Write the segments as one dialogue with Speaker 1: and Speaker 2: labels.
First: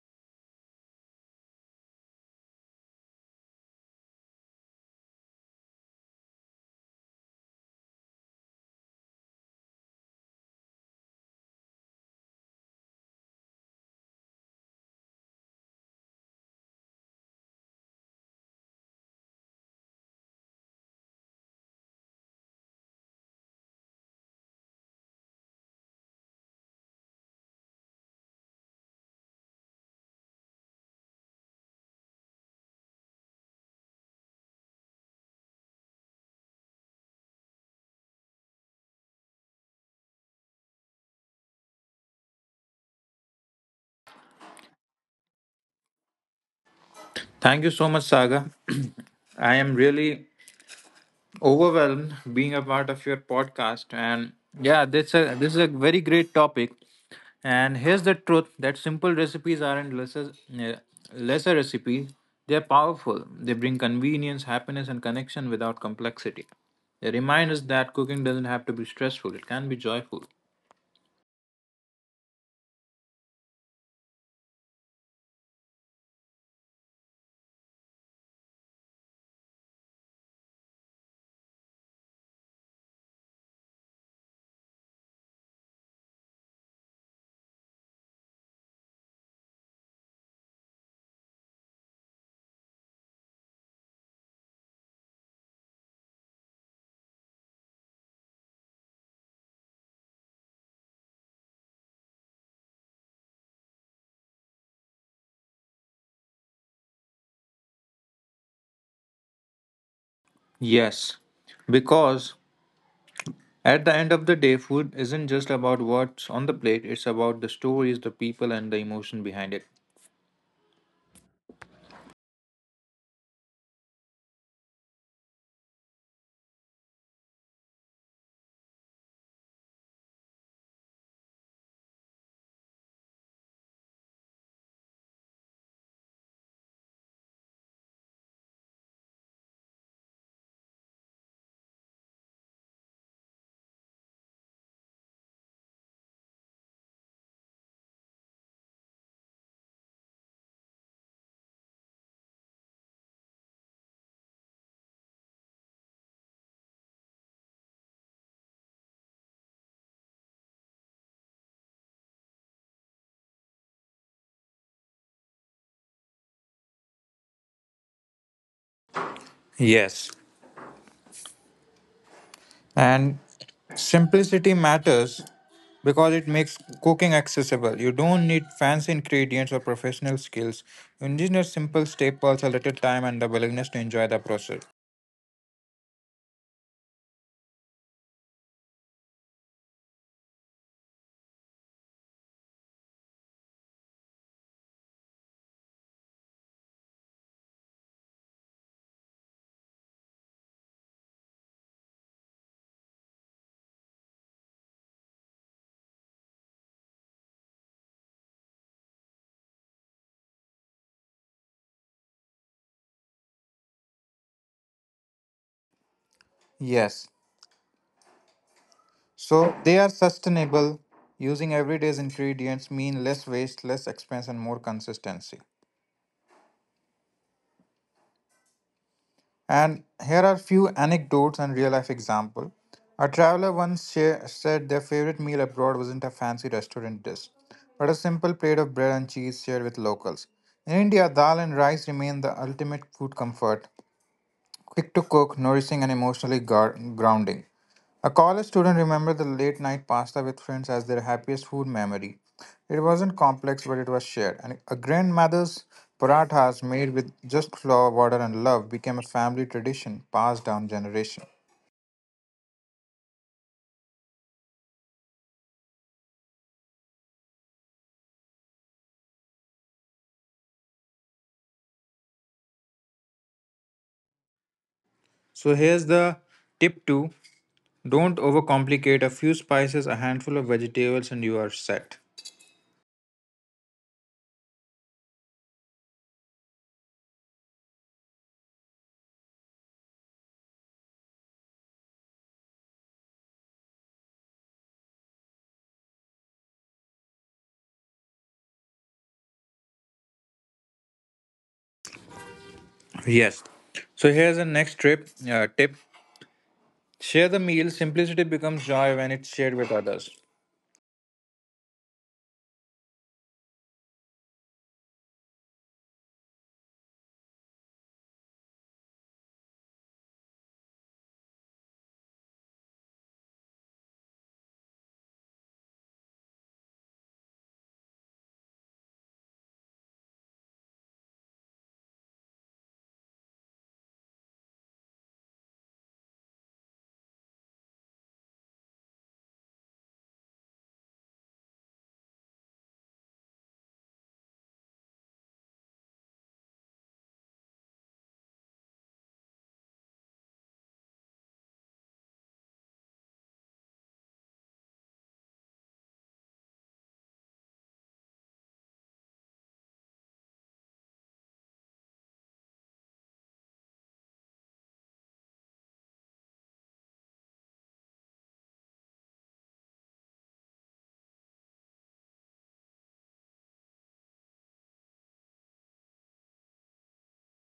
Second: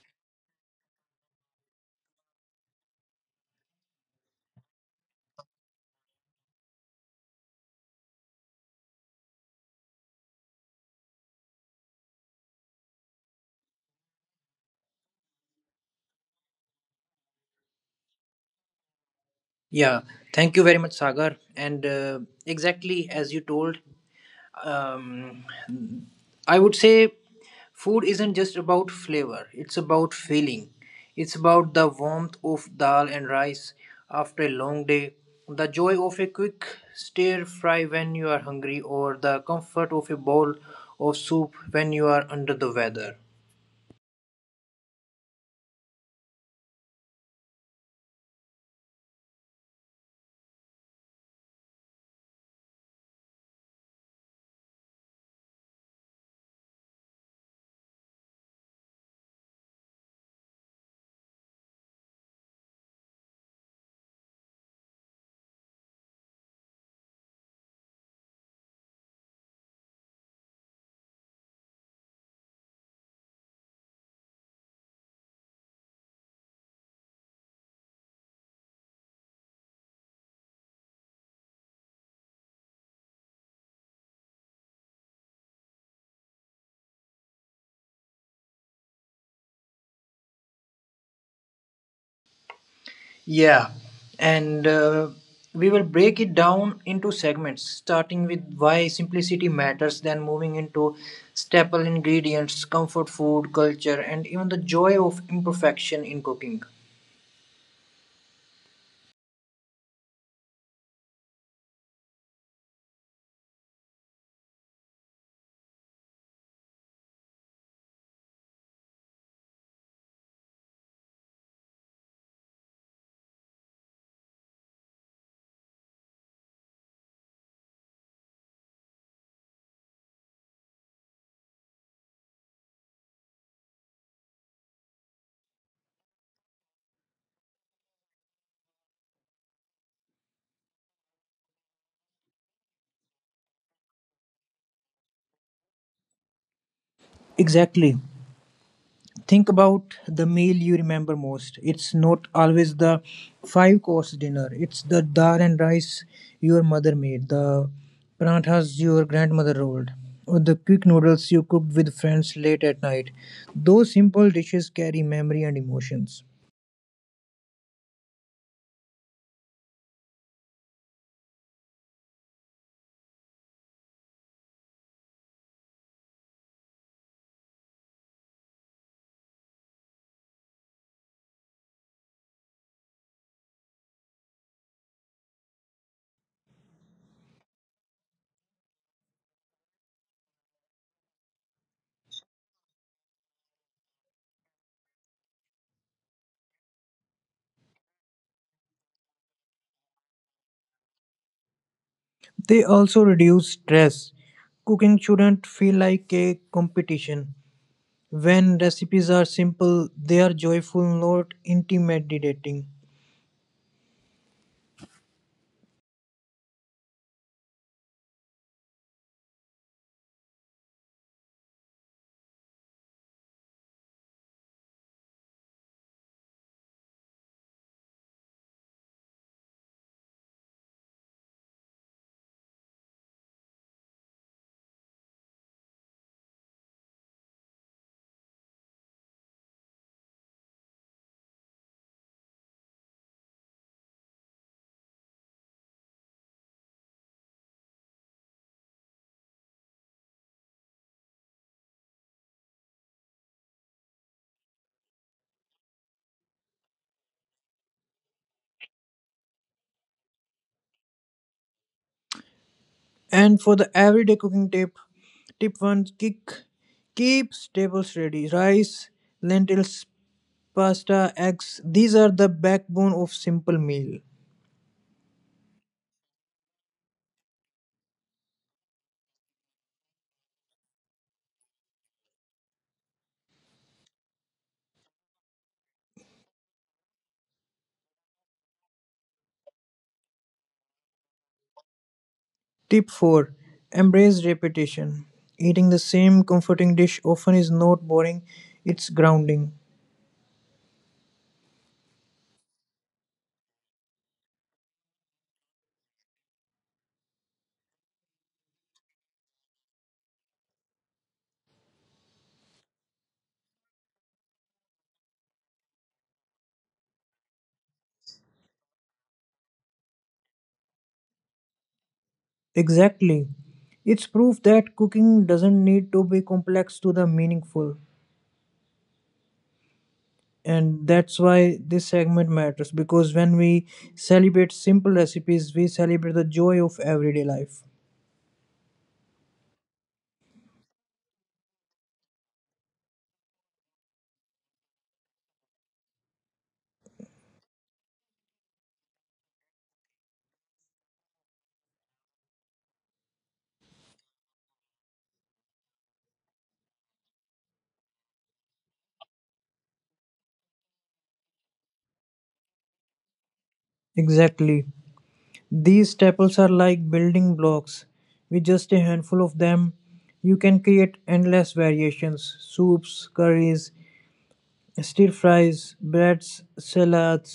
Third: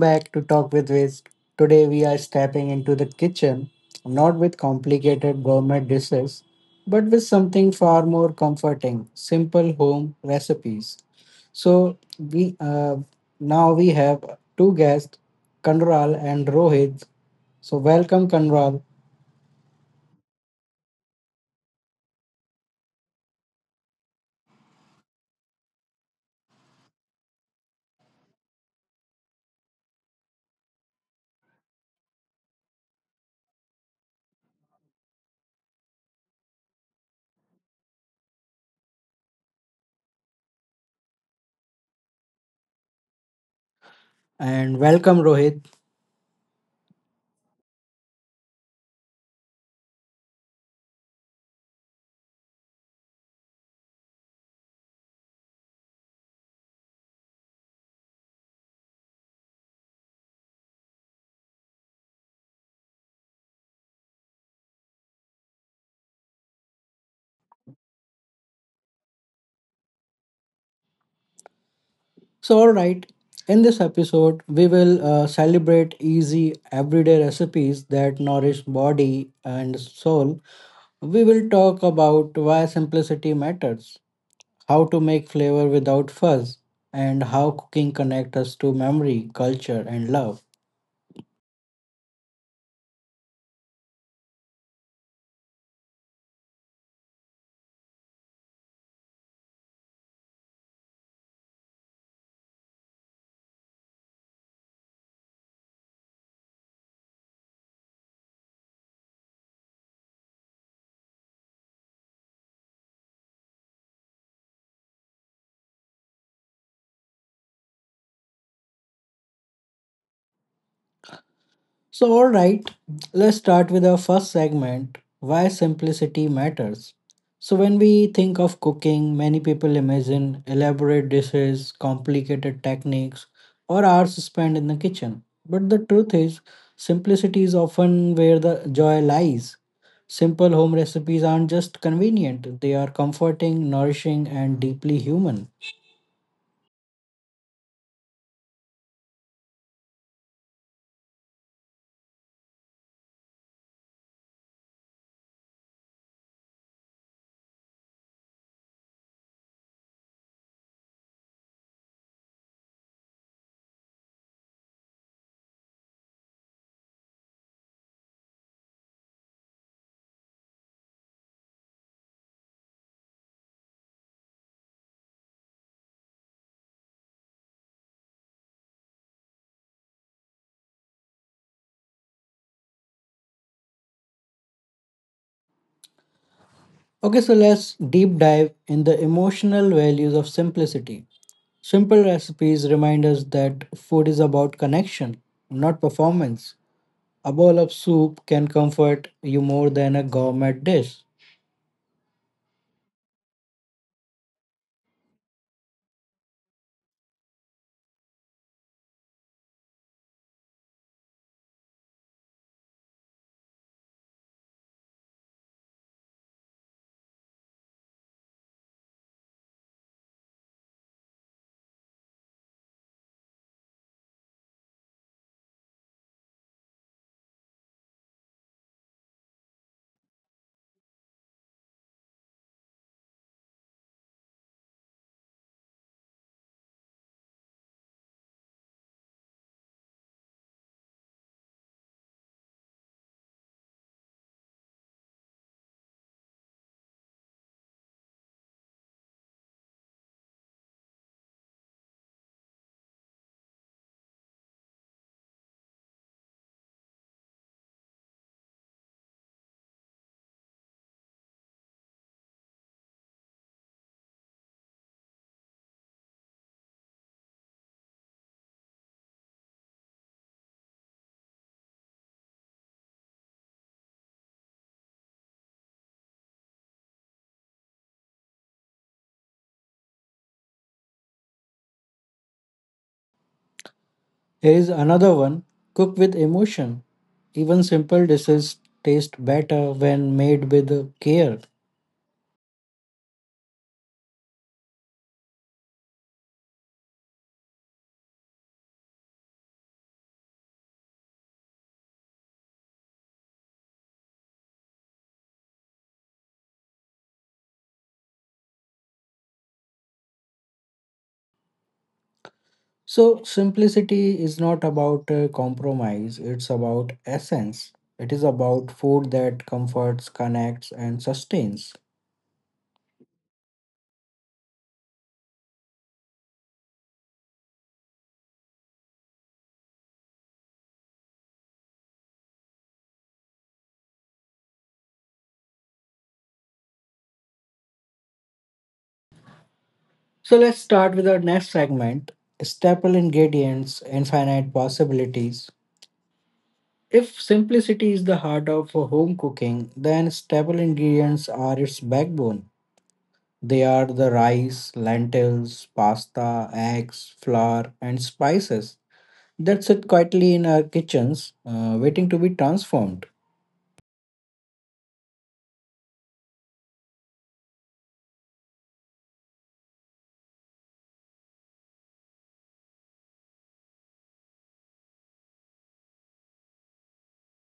Speaker 1: back to Talk with Wiz. Today we are stepping into the kitchen, not with complicated gourmet dishes, but with something far more comforting, simple home recipes. So we Now we have two guests, Kanral and Rohit. So welcome Kanral
Speaker 2: Yeah, thank you very much, Sagar. And exactly as you told, um, I would say food isn't just about flavor, it's about feeling. It's about the warmth of dal and rice after a long day, the joy of a quick stir fry when you are hungry, or the comfort of a bowl of soup when you are under the weather.
Speaker 1: and welcome Rohit.
Speaker 3: Thank you so much, Saga. I am really overwhelmed being a part of your podcast, and yeah, this is a very great topic. And here's the truth: that simple recipes aren't lesser eh, lesser recipes. They are powerful. They bring convenience, happiness, and connection without complexity. They remind us that cooking doesn't have to be stressful; it can be joyful.
Speaker 1: So all right, in this episode we will celebrate easy everyday recipes that nourish body and soul. We will talk about why simplicity matters, how to make flavor without fuss, and how cooking connects us to memory, culture, and love.
Speaker 2: Yeah, and We will break it down into segments, starting with why simplicity matters, then moving into staple ingredients, comfort food, culture, and even the joy of imperfection in cooking.
Speaker 3: Yes, because at the end of the day, food isn't just about what's on the plate, it's about the stories, the people, and the emotion behind it.
Speaker 1: So, all right, let's start with our first segment, why simplicity matters. So, when we think of cooking, many people imagine elaborate dishes, complicated techniques, or hours spent in the kitchen. But the truth is, simplicity is often where the joy lies. Simple home recipes aren't just convenient, they are comforting, nourishing, and deeply human.
Speaker 2: Exactly. Think about the meal you remember most. It's not always the five course dinner, it's the dal and rice your mother made, the parathas your grandmother rolled, or the quick noodles you cooked with friends late at night. Those simple dishes carry memory and emotions.
Speaker 3: Yes. And simplicity matters because it makes cooking accessible. You don't need fancy ingredients or professional skills. You just need simple staples, a little time, and the willingness to enjoy the process.
Speaker 1: Okay, so let's deep dive in the emotional values of simplicity. Simple recipes remind us that food is about connection, not performance. A bowl of soup can comfort you more than a gourmet dish.
Speaker 2: They also reduce stress. Cooking shouldn't feel like a competition. When recipes are simple, they are joyful, not intimidating.
Speaker 3: Yes. So they are sustainable. Using everyday's ingredients mean less waste, less expense, and more consistency. And here are few anecdotes and real life example. A traveler once share, said their favorite meal abroad wasn't a fancy restaurant dish, but a simple plate of bread and cheese shared with locals. In India, dal and rice remain the ultimate food comfort, quick to cook, nourishing, and emotionally grounding. A college student remembered the late night pasta with friends as their happiest food memory. It wasn't complex, but it was shared. And a grandmother's parathas made with just flour, water, and love became a family tradition passed down generation.
Speaker 2: And for the everyday cooking tip, tip one: keep staples ready. Rice, lentils, pasta, eggs. These are the backbone of simple meal.
Speaker 3: So here's the tip two: don't overcomplicate. A few spices, a handful of vegetables, and you are set.
Speaker 1: Here is another one, cook with emotion. Even simple dishes taste better when made with care.
Speaker 2: Tip four: embrace repetition. Eating the same comforting dish often is not boring; it's grounding.
Speaker 3: Yes. So here's the next trip tip: share the meal. Simplicity becomes joy when it's shared with others.
Speaker 1: So, simplicity is not about compromise, it's about essence. It is about food that comforts, connects, and sustains.
Speaker 2: Exactly. It's proof that cooking doesn't need to be complex to be meaningful. And that's why this segment matters, because when we celebrate simple recipes we celebrate the joy of everyday life.
Speaker 1: So let's start with our next segment, staple ingredients, infinite possibilities. If simplicity is the heart of home cooking, then staple ingredients are its backbone. They are the rice, lentils, pasta, eggs, flour, and spices that sit quietly in our kitchens, waiting to be transformed.
Speaker 2: Exactly, these staples are like building blocks. With just a handful of them you can create endless variations: soups, curries, stir fries, breads, salads.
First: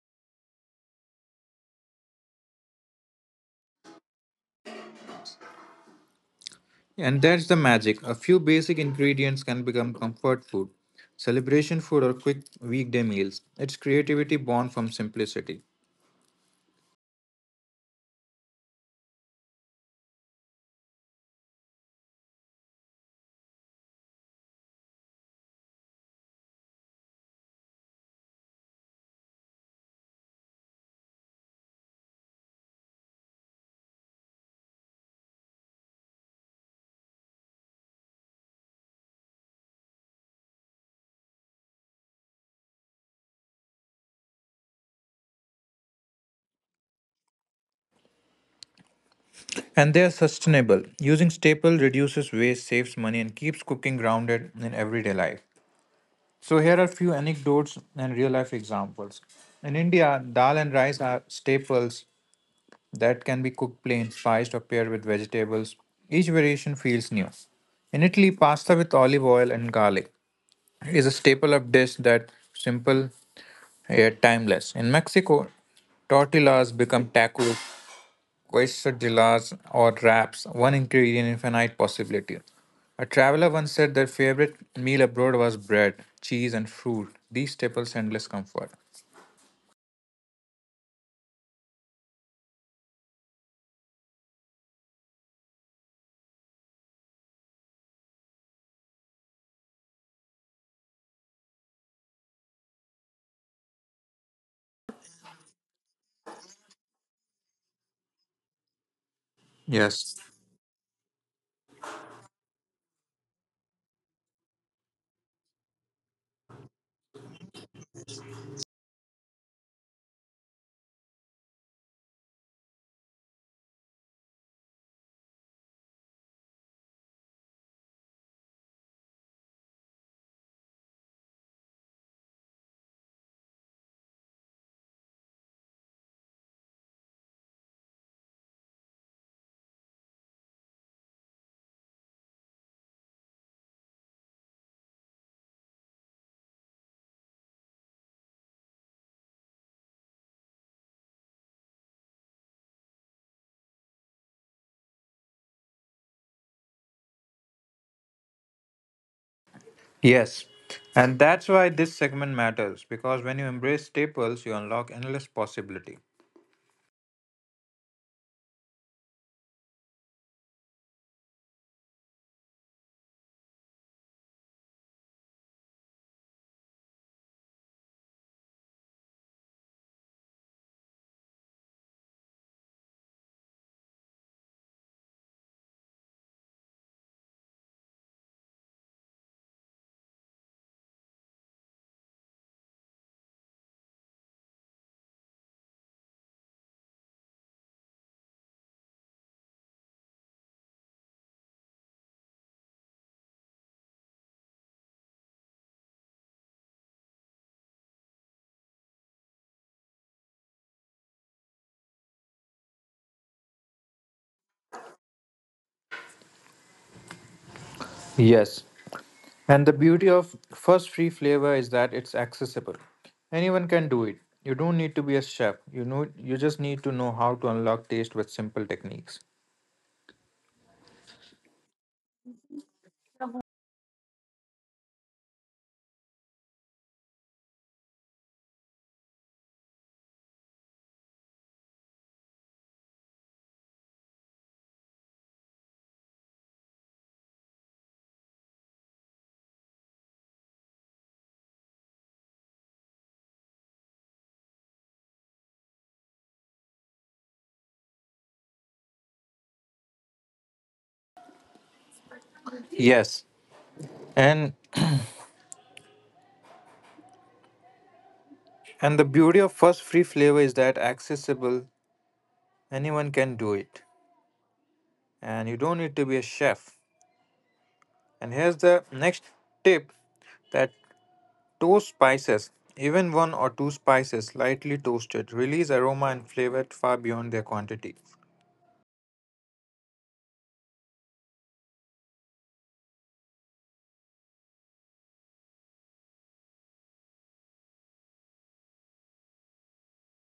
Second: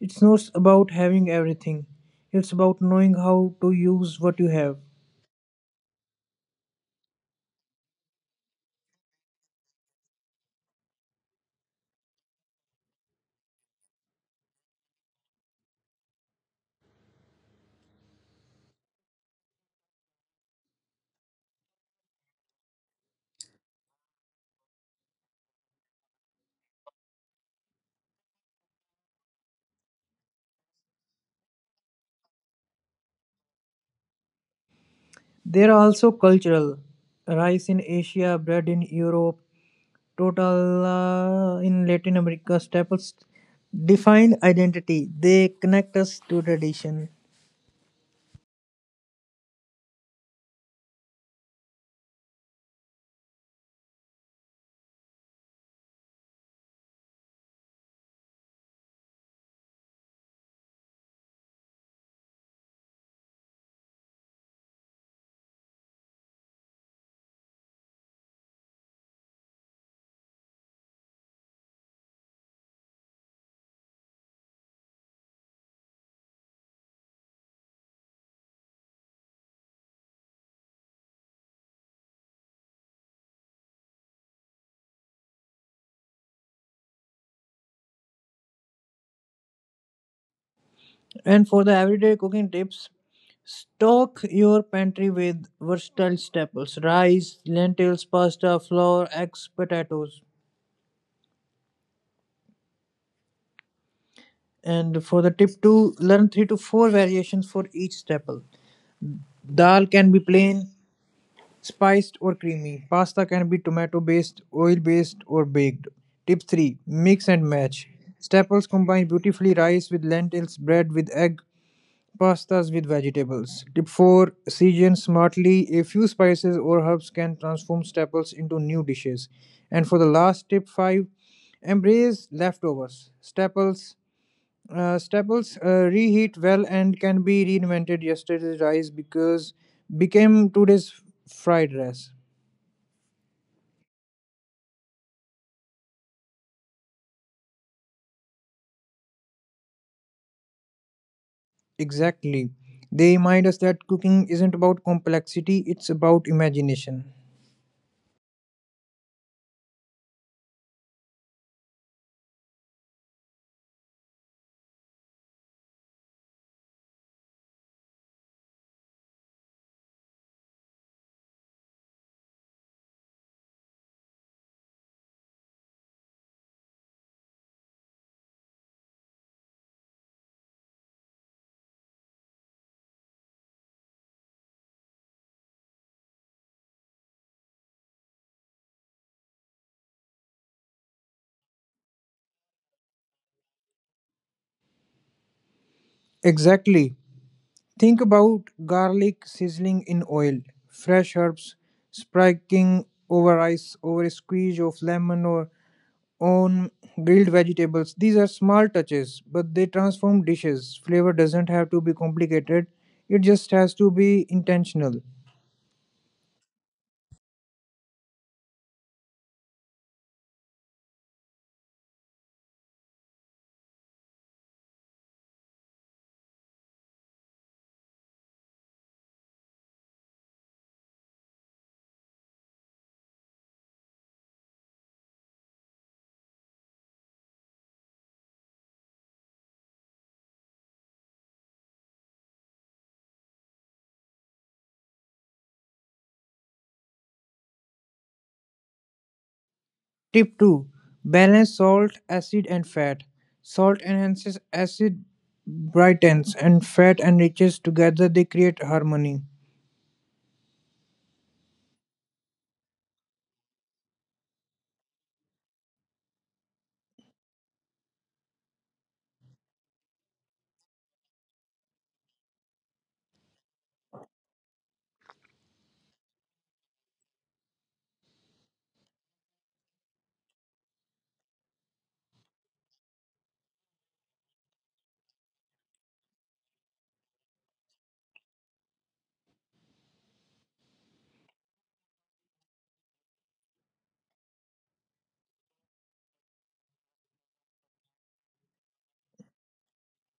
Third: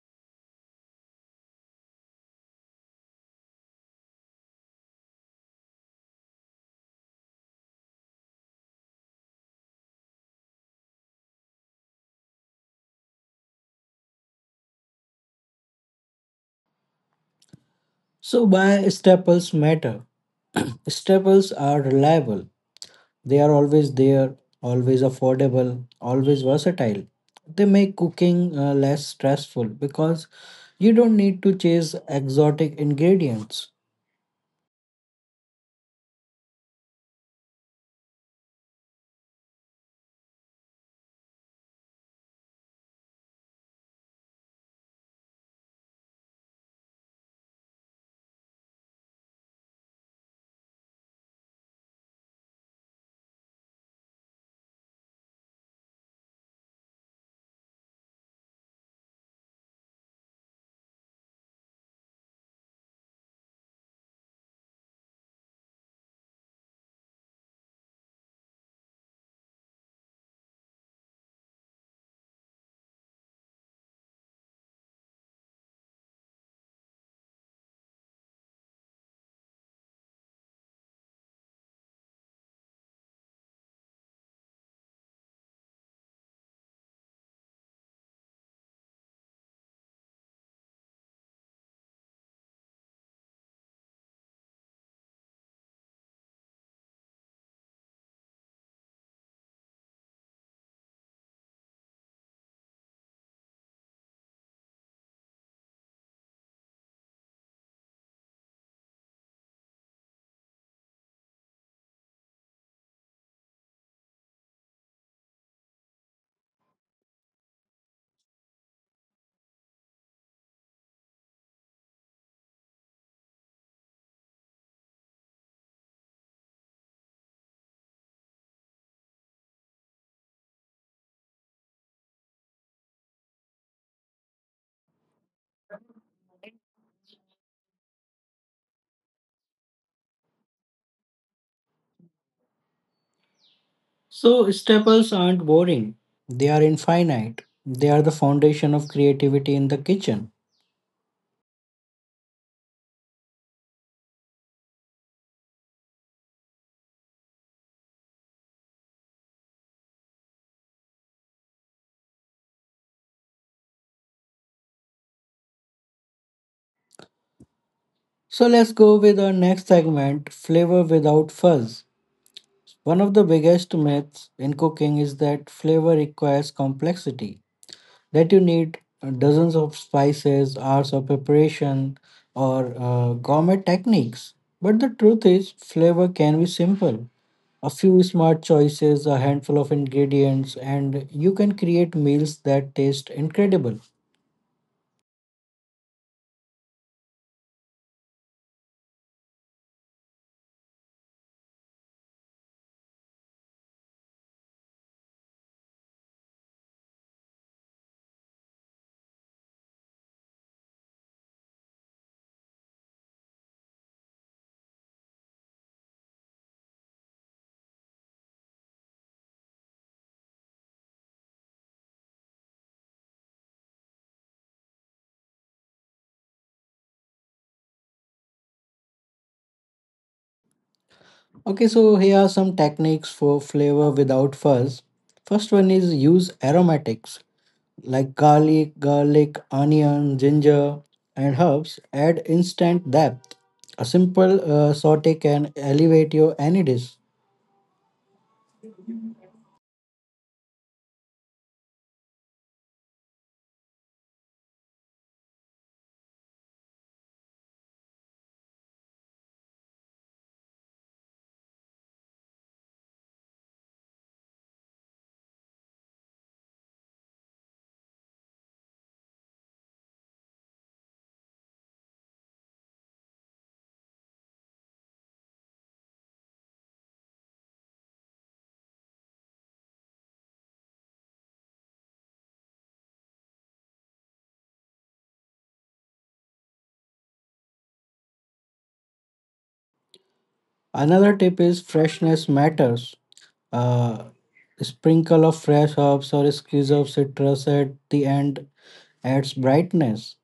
Speaker 2: It's not about having everything, it's about knowing how to use what you have.
Speaker 3: And that's the magic. A few basic ingredients can become comfort food, celebration food, or quick weekday meals. It's creativity born from simplicity.
Speaker 1: So, why staples matter? Staples are reliable. They are always there, always affordable, always versatile. They make cooking less stressful because you don't need to chase exotic ingredients.
Speaker 2: There are also cultural: rice in Asia, bread in Europe, total in Latin America. Staples define identity. They connect us to tradition.
Speaker 3: And they are sustainable. Using staple reduces waste, saves money, and keeps cooking grounded in everyday life. So here are a few anecdotes and real life examples. In India, dal and rice are staples that can be cooked plain, spiced, or paired with vegetables. Each variation feels new. In Italy, pasta with olive oil and garlic is a staple of dish that simple yet timeless. In Mexico, tortillas become tacos, quesadillas, or wraps, one ingredient infinite possibility. A traveler once said their favorite meal abroad was bread, cheese, and fruit. These staples endless comfort.
Speaker 2: And for the everyday cooking tips, stock your pantry with versatile staples: rice, lentils, pasta, flour, eggs, potatoes. And for the tip two, learn three to four variations for each staple. Dal can
Speaker 3: Yes.
Speaker 2: be plain, spiced or creamy. Pasta can be tomato based, oil based, or baked. Tip 3: mix and match. Staples combine beautifully: rice with lentils, bread with egg, pastas with vegetables. Tip 4: season smartly. A few spices or herbs can transform staples into new dishes. And for the last tip 5: embrace leftovers. Staples reheat well and can be reinvented. Yesterday's rice because became today's fried rice.
Speaker 1: So, staples aren't boring, they are infinite. They are the foundation of creativity in the kitchen.
Speaker 2: Exactly. They remind us that cooking isn't about complexity, it's about imagination.
Speaker 3: Yes. And that's why this segment matters because when you embrace staples, you unlock endless possibility.
Speaker 1: So, let's go with our next segment, flavor without fuzz. One of the biggest myths in cooking is that flavor requires complexity, that you need dozens of spices, hours of preparation, or gourmet techniques. But the truth is, flavor can be simple. A few smart choices, a handful of ingredients, and you can create meals that taste incredible.
Speaker 2: Exactly. Think about garlic sizzling in oil, fresh herbs spiking over ice, over a squeeze of lemon or on grilled vegetables. These are small touches, but they transform dishes. Flavor doesn't have to be complicated, it just has to be intentional.
Speaker 3: Yes. And the beauty of first free flavor is that it's accessible. Anyone can do it. You don't need to be a chef. You know you just need to know how to unlock taste with simple techniques.
Speaker 1: Okay, so here are some techniques for flavor without fuzz. First one is use aromatics, like garlic, onion, ginger, and herbs add instant depth. A simple saute can elevate your any dish.
Speaker 2: Tip 2: balance salt, acid, and fat. Salt enhances, acid brightens, and fat enriches. Together, they create harmony.
Speaker 3: Yes. And and the beauty of first free flavor is that accessible. Anyone can do it. And you don't need to be a chef. And here's the next tip that toast spices, even one or two spices lightly toasted, release aroma and flavor far beyond their quantity.
Speaker 1: Another tip is freshness matters. Uh, Sprinkle of fresh herbs or a squeeze of citrus at the end adds brightness.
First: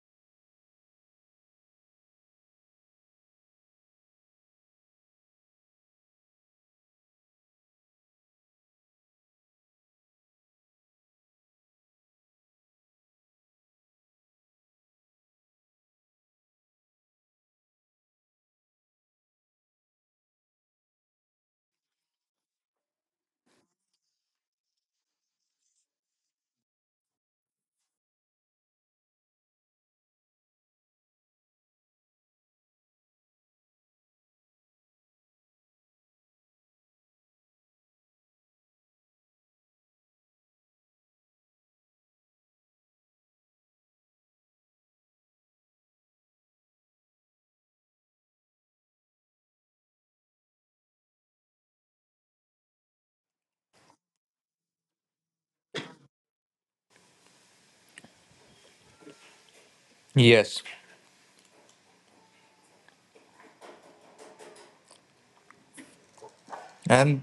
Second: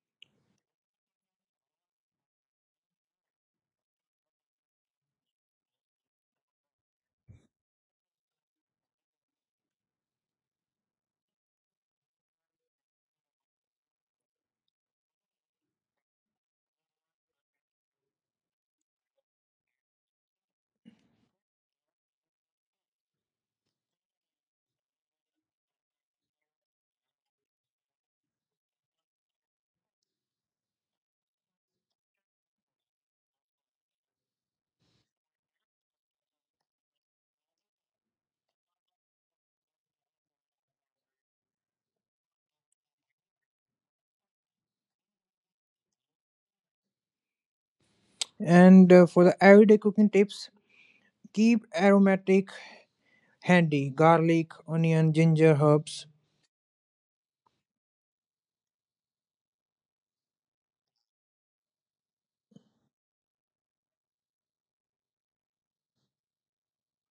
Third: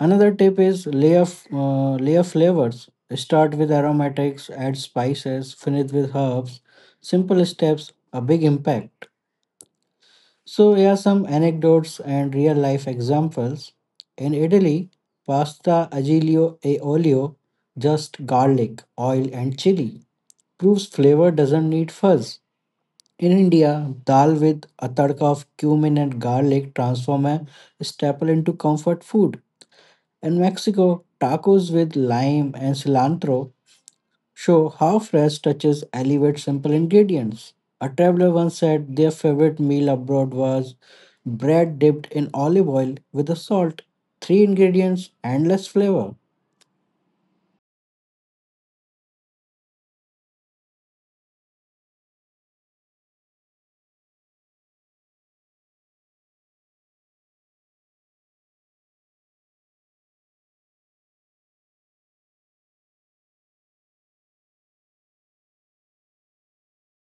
Speaker 1: Another tip is layer flavors. Start with aromatics, add spices, finish with herbs. Simple steps, a big impact. So here are some anecdotes and real life examples. In Italy, pasta aglio e olio, just garlic, oil and chili, proves flavor doesn't need fuzz. In India, dal with a tadka of cumin and garlic transform a staple into comfort food. In Mexico, tacos with lime and cilantro show how fresh touches elevate simple ingredients. A traveler once said their favorite meal abroad was bread dipped in olive oil with a salt, three ingredients, endless flavor.
Speaker 2: And For the everyday cooking tips, keep aromatic handy: garlic, onion, ginger, herbs.
Speaker 3: Yes, and.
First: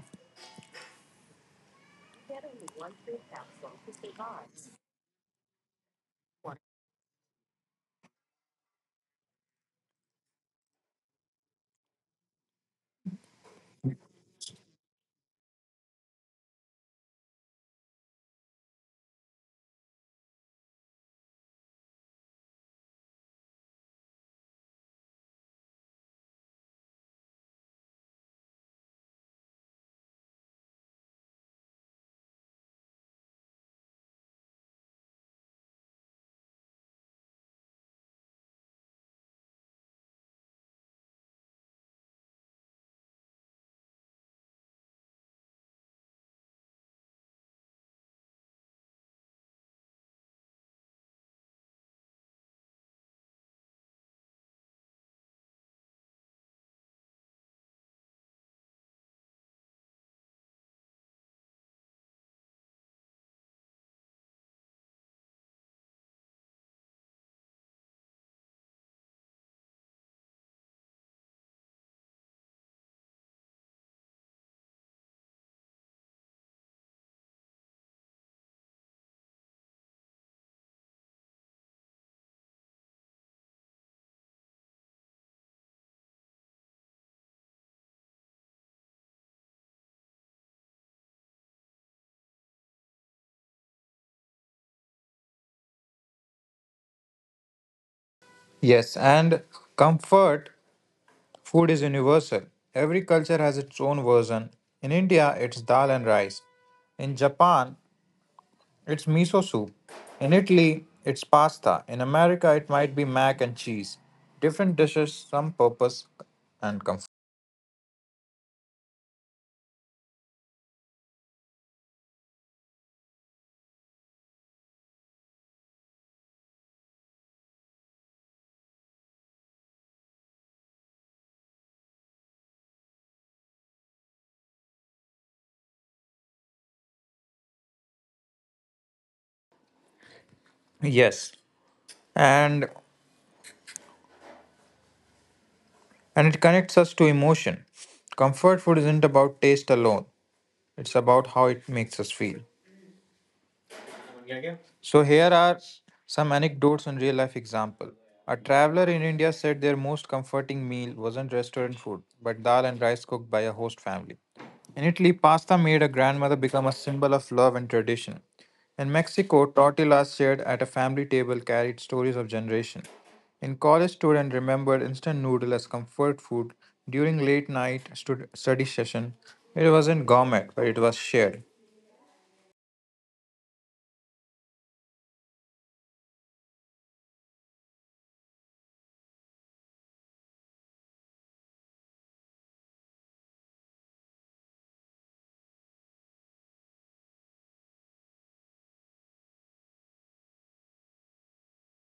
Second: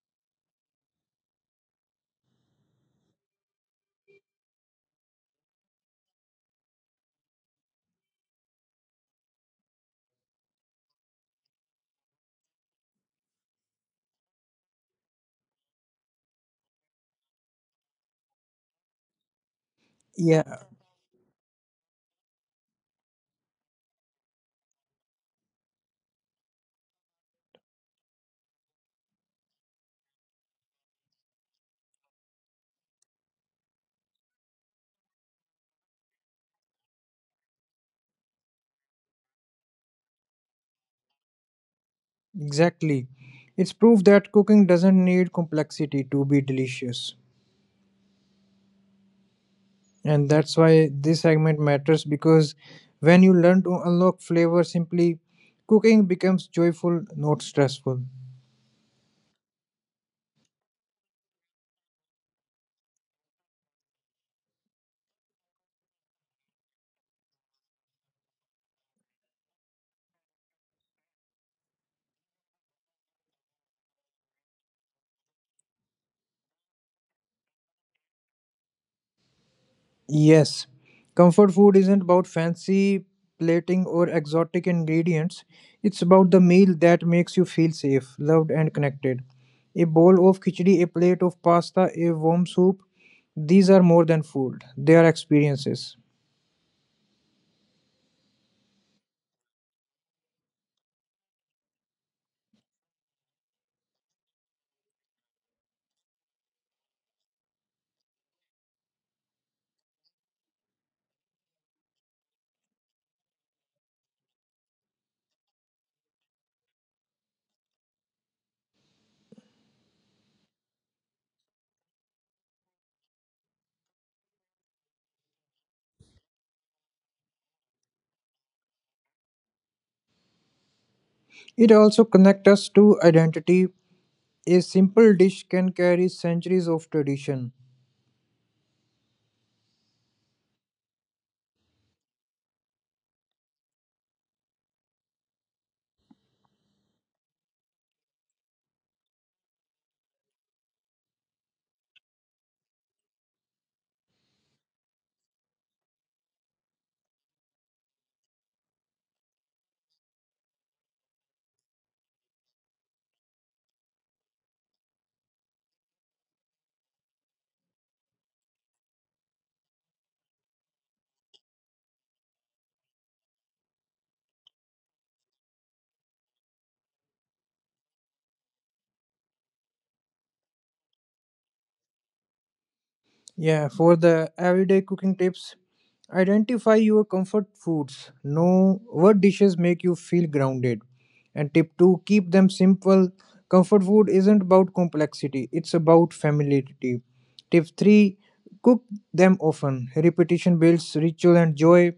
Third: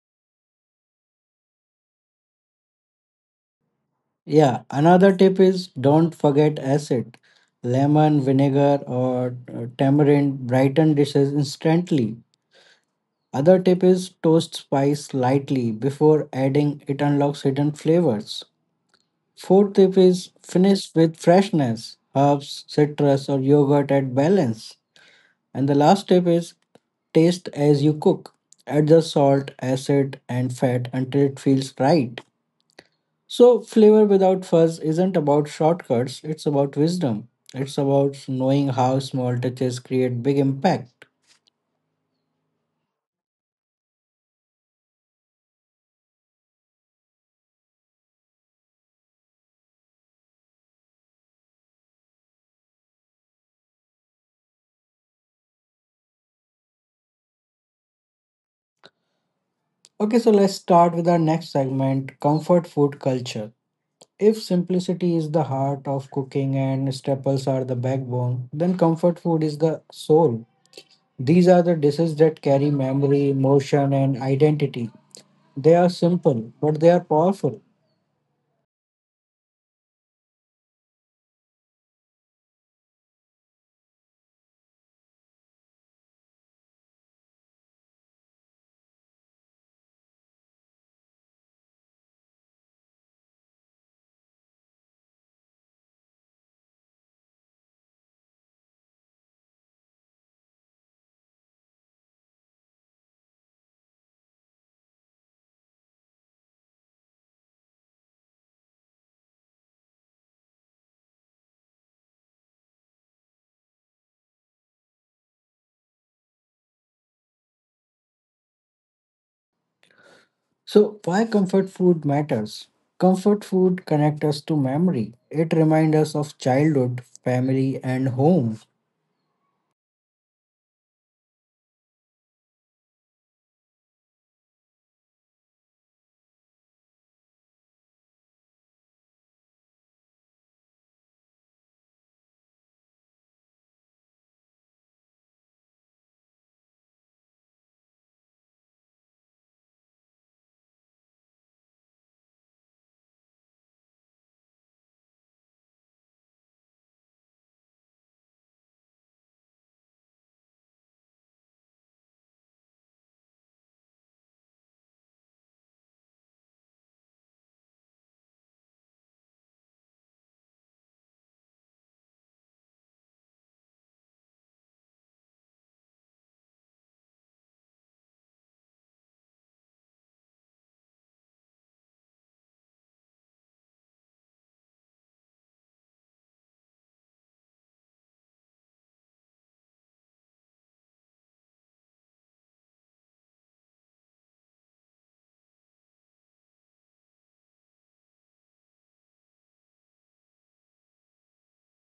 Speaker 1: Yeah, another tip is don't forget acid. Lemon, vinegar, or tamarind brighten dishes instantly. Other tip is toast spice lightly before adding, it unlocks hidden flavors. Fourth tip is
Speaker 2: Yeah,
Speaker 1: finish with freshness, herbs, citrus, or yogurt at balance. And the last tip is taste as you cook. Adjust salt, acid, and fat until it feels right. So, flavor without fuzz isn't about shortcuts, it's about wisdom. It's about knowing how small touches create big impact.
Speaker 2: exactly. It's proof that cooking doesn't need complexity to be delicious. And that's why this segment matters, because when you learn to unlock flavor simply, cooking becomes joyful, not stressful.
Speaker 1: Okay, so let's start with our next segment, comfort food culture. If simplicity is the heart of cooking and staples are the backbone, then comfort food is the soul. These are the dishes that carry memory, emotion, and identity. They are simple, but they are powerful.
Speaker 2: Yes, comfort food isn't about fancy plating or exotic ingredients. It's about the meal that makes you feel safe, loved, and connected. A bowl of khichdi, a plate of pasta, a warm soup, these are more than food, they are experiences.
Speaker 3: Yes, and comfort food is universal. Every culture has its own version. In India, it's dal and rice. In Japan, it's miso soup. In Italy, it's pasta. In America, it might be mac and cheese. Different dishes, some purpose and comfort.
Speaker 1: So, why comfort food matters? Comfort food connects us to memory. It reminds us of childhood, family, and home.
Speaker 2: It also connects us to identity. A simple dish can carry centuries of tradition.
Speaker 3: Yes, and and it connects us to emotion. Comfort food isn't about taste alone. It's about how it makes us feel. So here are some anecdotes and real life example. A traveler in India said their most comforting meal wasn't restaurant food, but dal and rice cooked by a host family. In Italy, pasta made a grandmother become a symbol of love and tradition. In Mexico, tortillas shared at a family table carried stories of generation. In college, student remembered instant noodle as comfort food during late night study session. It wasn't gourmet, but it was shared.
Speaker 2: Yeah, for the everyday cooking tips, identify your comfort foods. Know what dishes make you feel grounded. And tip two, keep them simple. Comfort food isn't about complexity, it's about familiarity. Tip three, cook them often. Repetition builds ritual and joy.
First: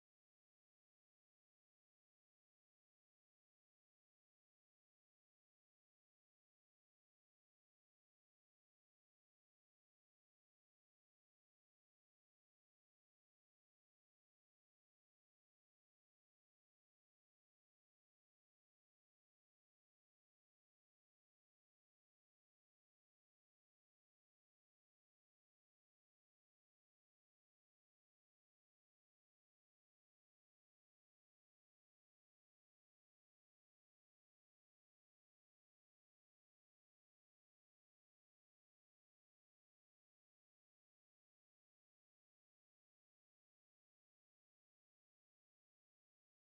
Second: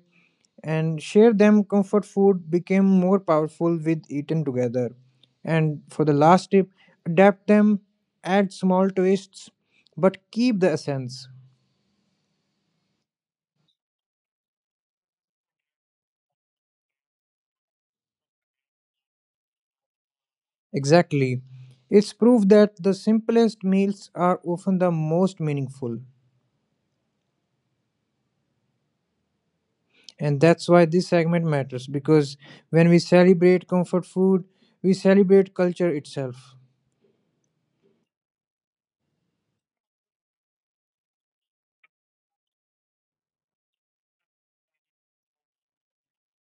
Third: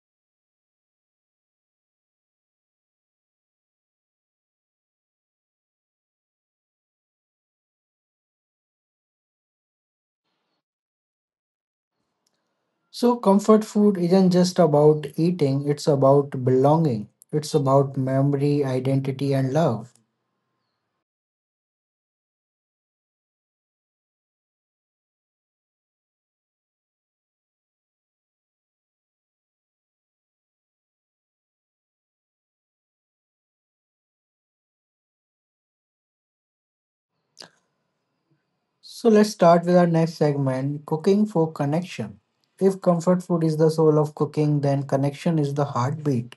Speaker 2: And share them, comfort food became more powerful with eaten together. And for the last tip, adapt them, add small twists, but keep the essence.
Speaker 1: So, comfort food isn't just about eating, it's about belonging. It's about memory, identity, and love.
Speaker 2: Exactly. It's proof that the simplest meals are often the most meaningful. And that's why this segment matters, because when we celebrate comfort food, we celebrate culture itself.
Speaker 1: So let's start with our next segment, cooking for connection. If comfort food is the soul of cooking, then connection is the heartbeat.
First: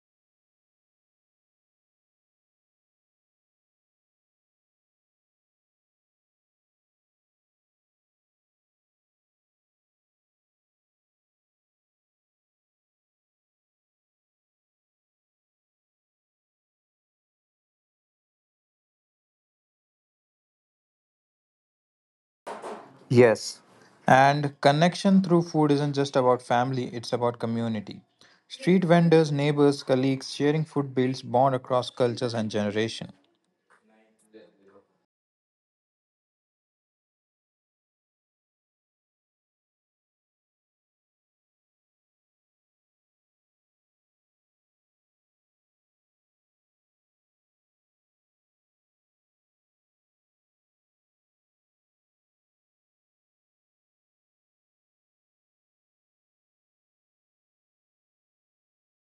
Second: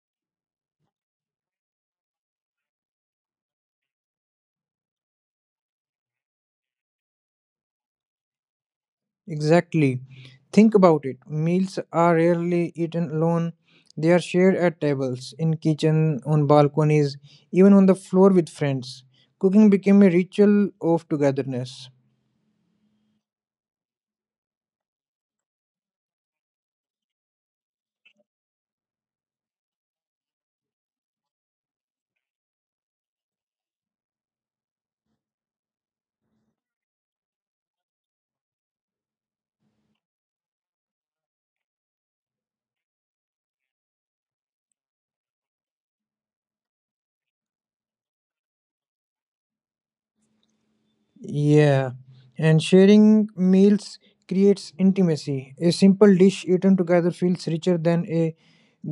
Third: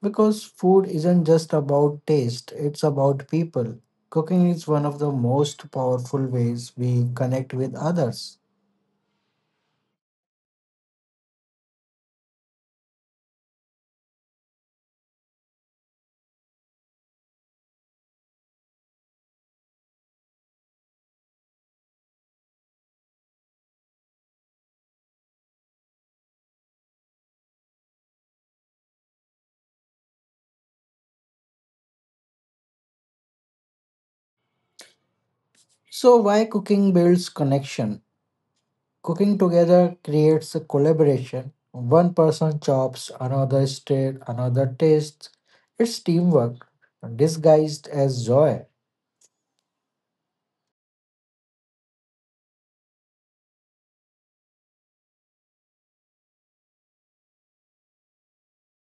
Speaker 1: Because food isn't just about taste, it's about people. Cooking is one of the most powerful ways we connect with others.
Speaker 2: Exactly. Think about it. Meals are rarely eaten alone. They are shared at tables, in kitchen, on balconies, even on the floor with friends. Cooking became a ritual of togetherness.
Speaker 3: Yes. And connection through food isn't just about family, it's about community. Street vendors, neighbors, colleagues, sharing food builds bond across cultures and generation.
Speaker 1: So, why cooking builds connection? Cooking together creates a collaboration. One person chops, another stir, another tastes. It's teamwork disguised as joy.
Speaker 2: Yeah, and sharing meals creates intimacy. A simple dish eaten together feels richer than a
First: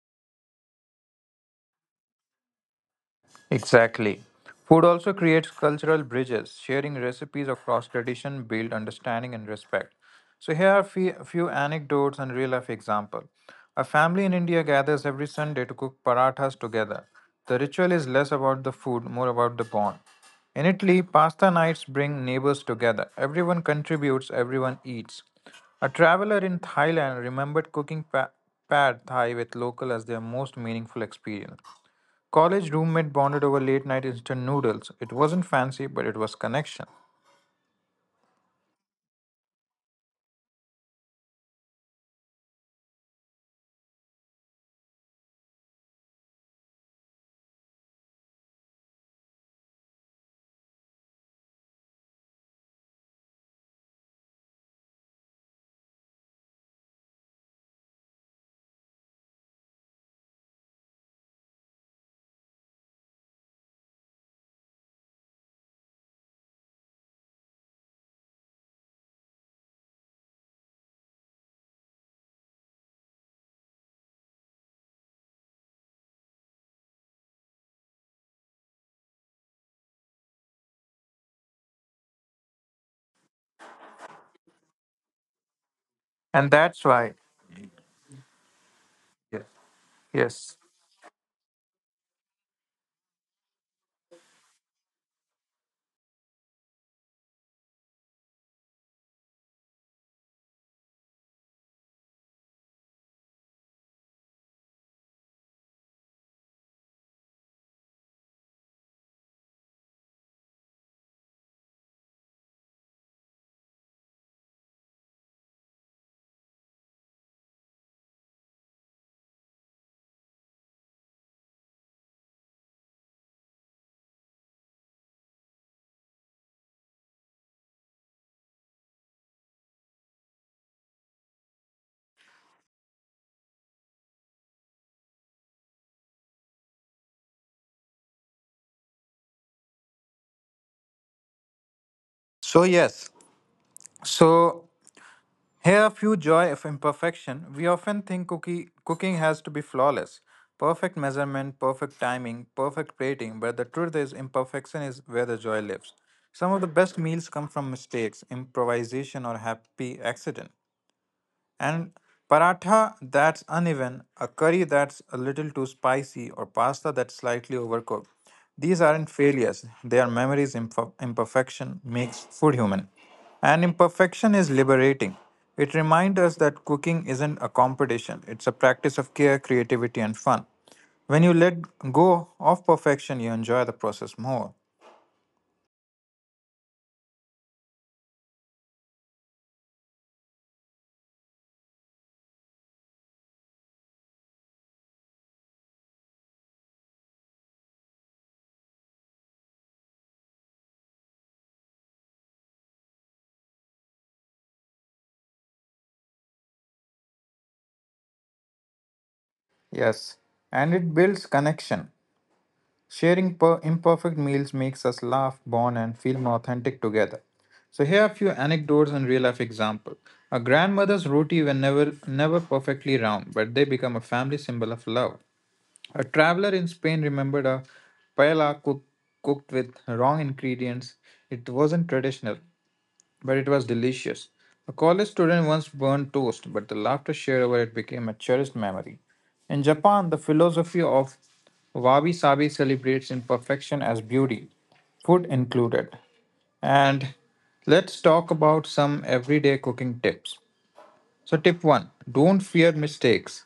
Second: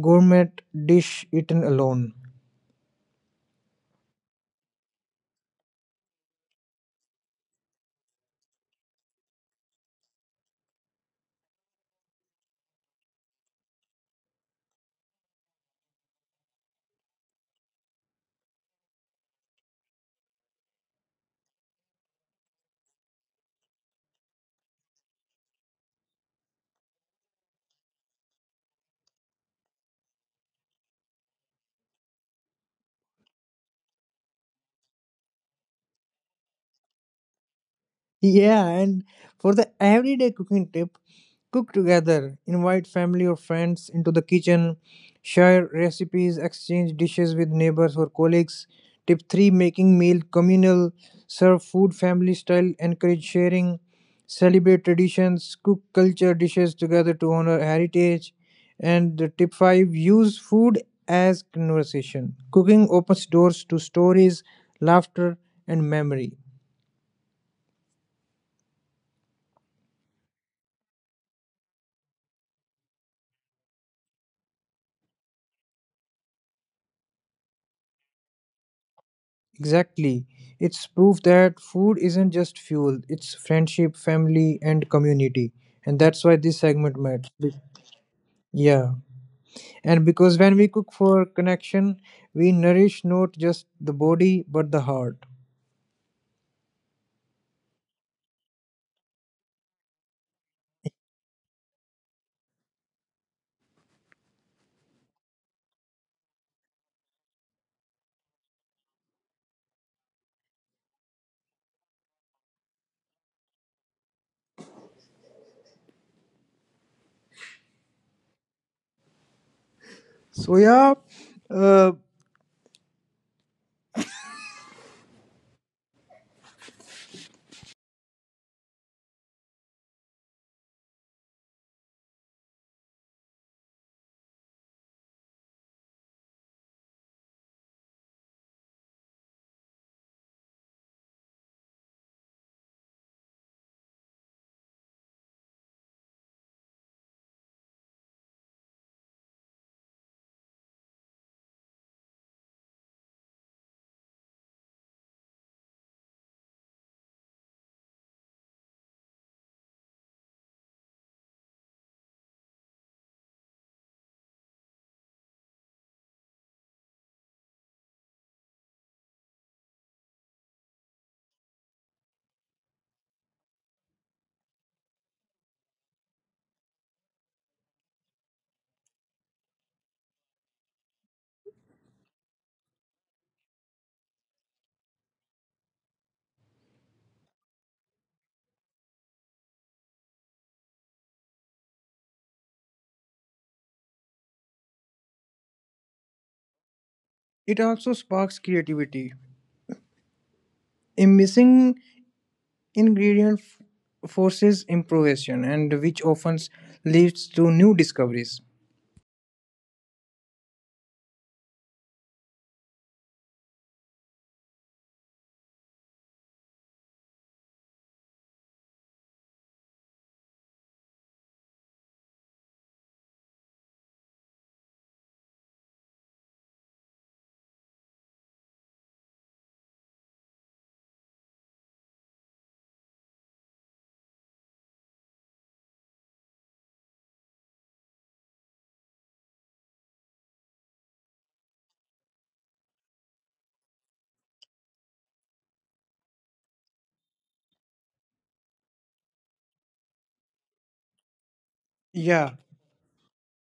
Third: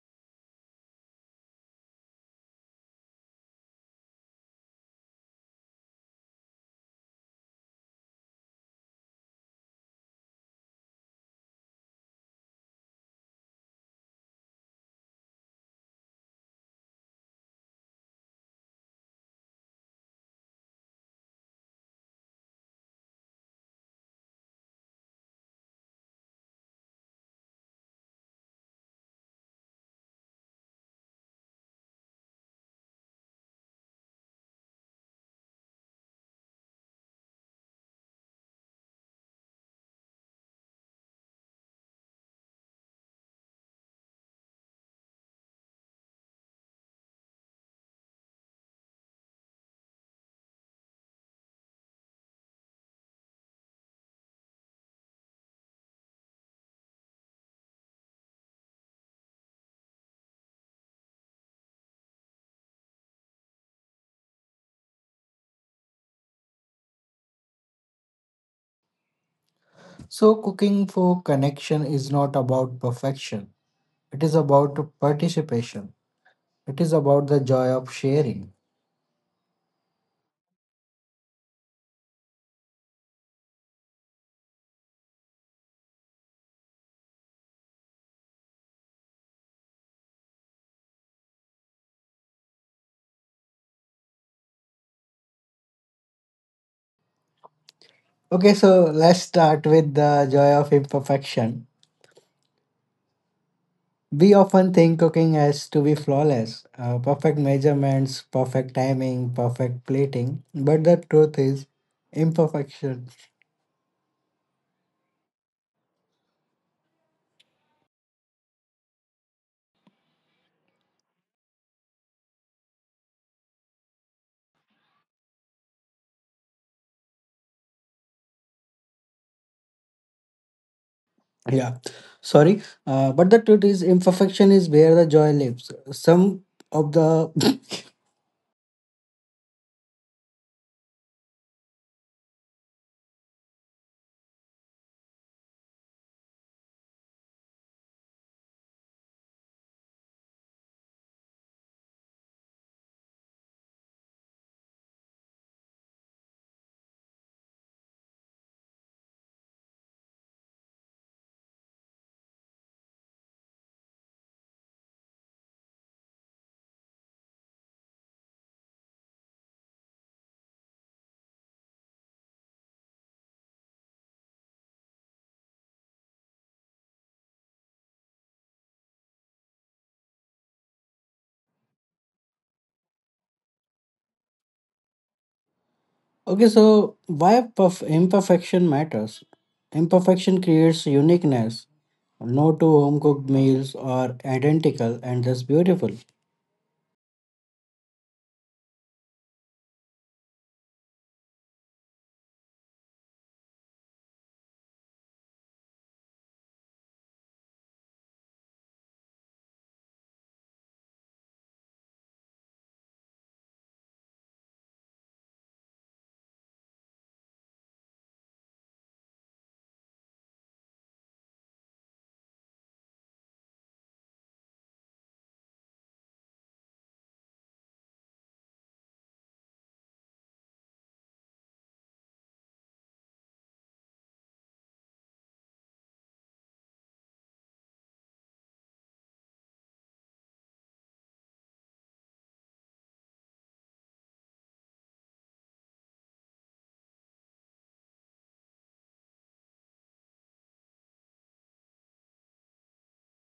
Speaker 2: gourmet dish eaten alone.
Speaker 3: Exactly. Food also creates cultural bridges, sharing recipes across tradition, build understanding and respect. So here are a few anecdotes and real life example. A family in India gathers every Sunday to cook parathas together. The ritual is less about the food, more about the bond. In Italy, pasta nights bring neighbors together. Everyone contributes, everyone eats. A traveler in Thailand remembered cooking pad thai with local as their most meaningful experience. College roommate bonded over late night instant noodles. It wasn't fancy, but it was connection.
Speaker 2: Yeah, and for the everyday cooking tip, cook together, invite family or friends into the kitchen, share recipes, exchange dishes with neighbors or colleagues. Tip 3: making meal communal, serve food family style, encourage sharing, celebrate traditions, cook culture dishes together to honor heritage. And the tip 5: use food as conversation. Cooking opens doors to stories, laughter, and memory.
Speaker 1: So, cooking for connection is not about perfection, it is about participation, it is about the joy of sharing.
Speaker 2: Exactly. It's proof that food isn't just fuel, it's friendship, family, and community. And that's why
Speaker 3: And
Speaker 2: this
Speaker 3: that's
Speaker 2: segment
Speaker 3: why,
Speaker 2: matters. Yeah.
Speaker 3: yes.
Speaker 2: And because
Speaker 3: Yes.
Speaker 2: when we cook for connection, we nourish not just the body, but the heart.
Speaker 1: Okay, so let's start with the joy of imperfection. We often think cooking has to be flawless, perfect measurements, perfect timing, perfect plating, but the truth is imperfection.
Speaker 2: So, yeah, uh,
Speaker 1: Yeah, but the truth is imperfection is where the joy lives. Some of the
Speaker 3: So, yes. So, here are few joy of imperfection. We often think cooking has to be flawless. Perfect measurement, perfect timing, perfect plating, but the truth is imperfection is where the joy lives. Some of the best meals come from mistakes, improvisation or happy accident. And paratha that's uneven, a curry that's a little too spicy, or pasta that's slightly overcooked. These aren't failures, they are memories. Imperfection makes food human. And imperfection is liberating. It reminds us that cooking isn't a competition, it's a practice of care, creativity, and fun. When you let go of perfection, you enjoy the process more.
Speaker 1: Okay, so imperfection matters? Imperfection creates uniqueness. No two home cooked meals are identical, and that's beautiful.
Speaker 2: it also sparks creativity. A missing forces improvisation, and which often leads to new discoveries.
Speaker 3: Yes, and it builds connection. Sharing imperfect meals makes us laugh, bond, and feel more authentic together. So here are a few anecdotes and real life example. A grandmother's roti were never perfectly round, but they become a family symbol of love. A traveler in Spain remembered a paella cook, cooked with wrong ingredients. It wasn't traditional, but it was delicious. A college student once burned toast, but the laughter shared over it became a cherished memory. In Japan, the philosophy of wabi sabi celebrates imperfection as beauty, food included. And let's talk about some everyday cooking tips. So, tip one,
Speaker 2: Yeah,
Speaker 3: don't fear mistakes.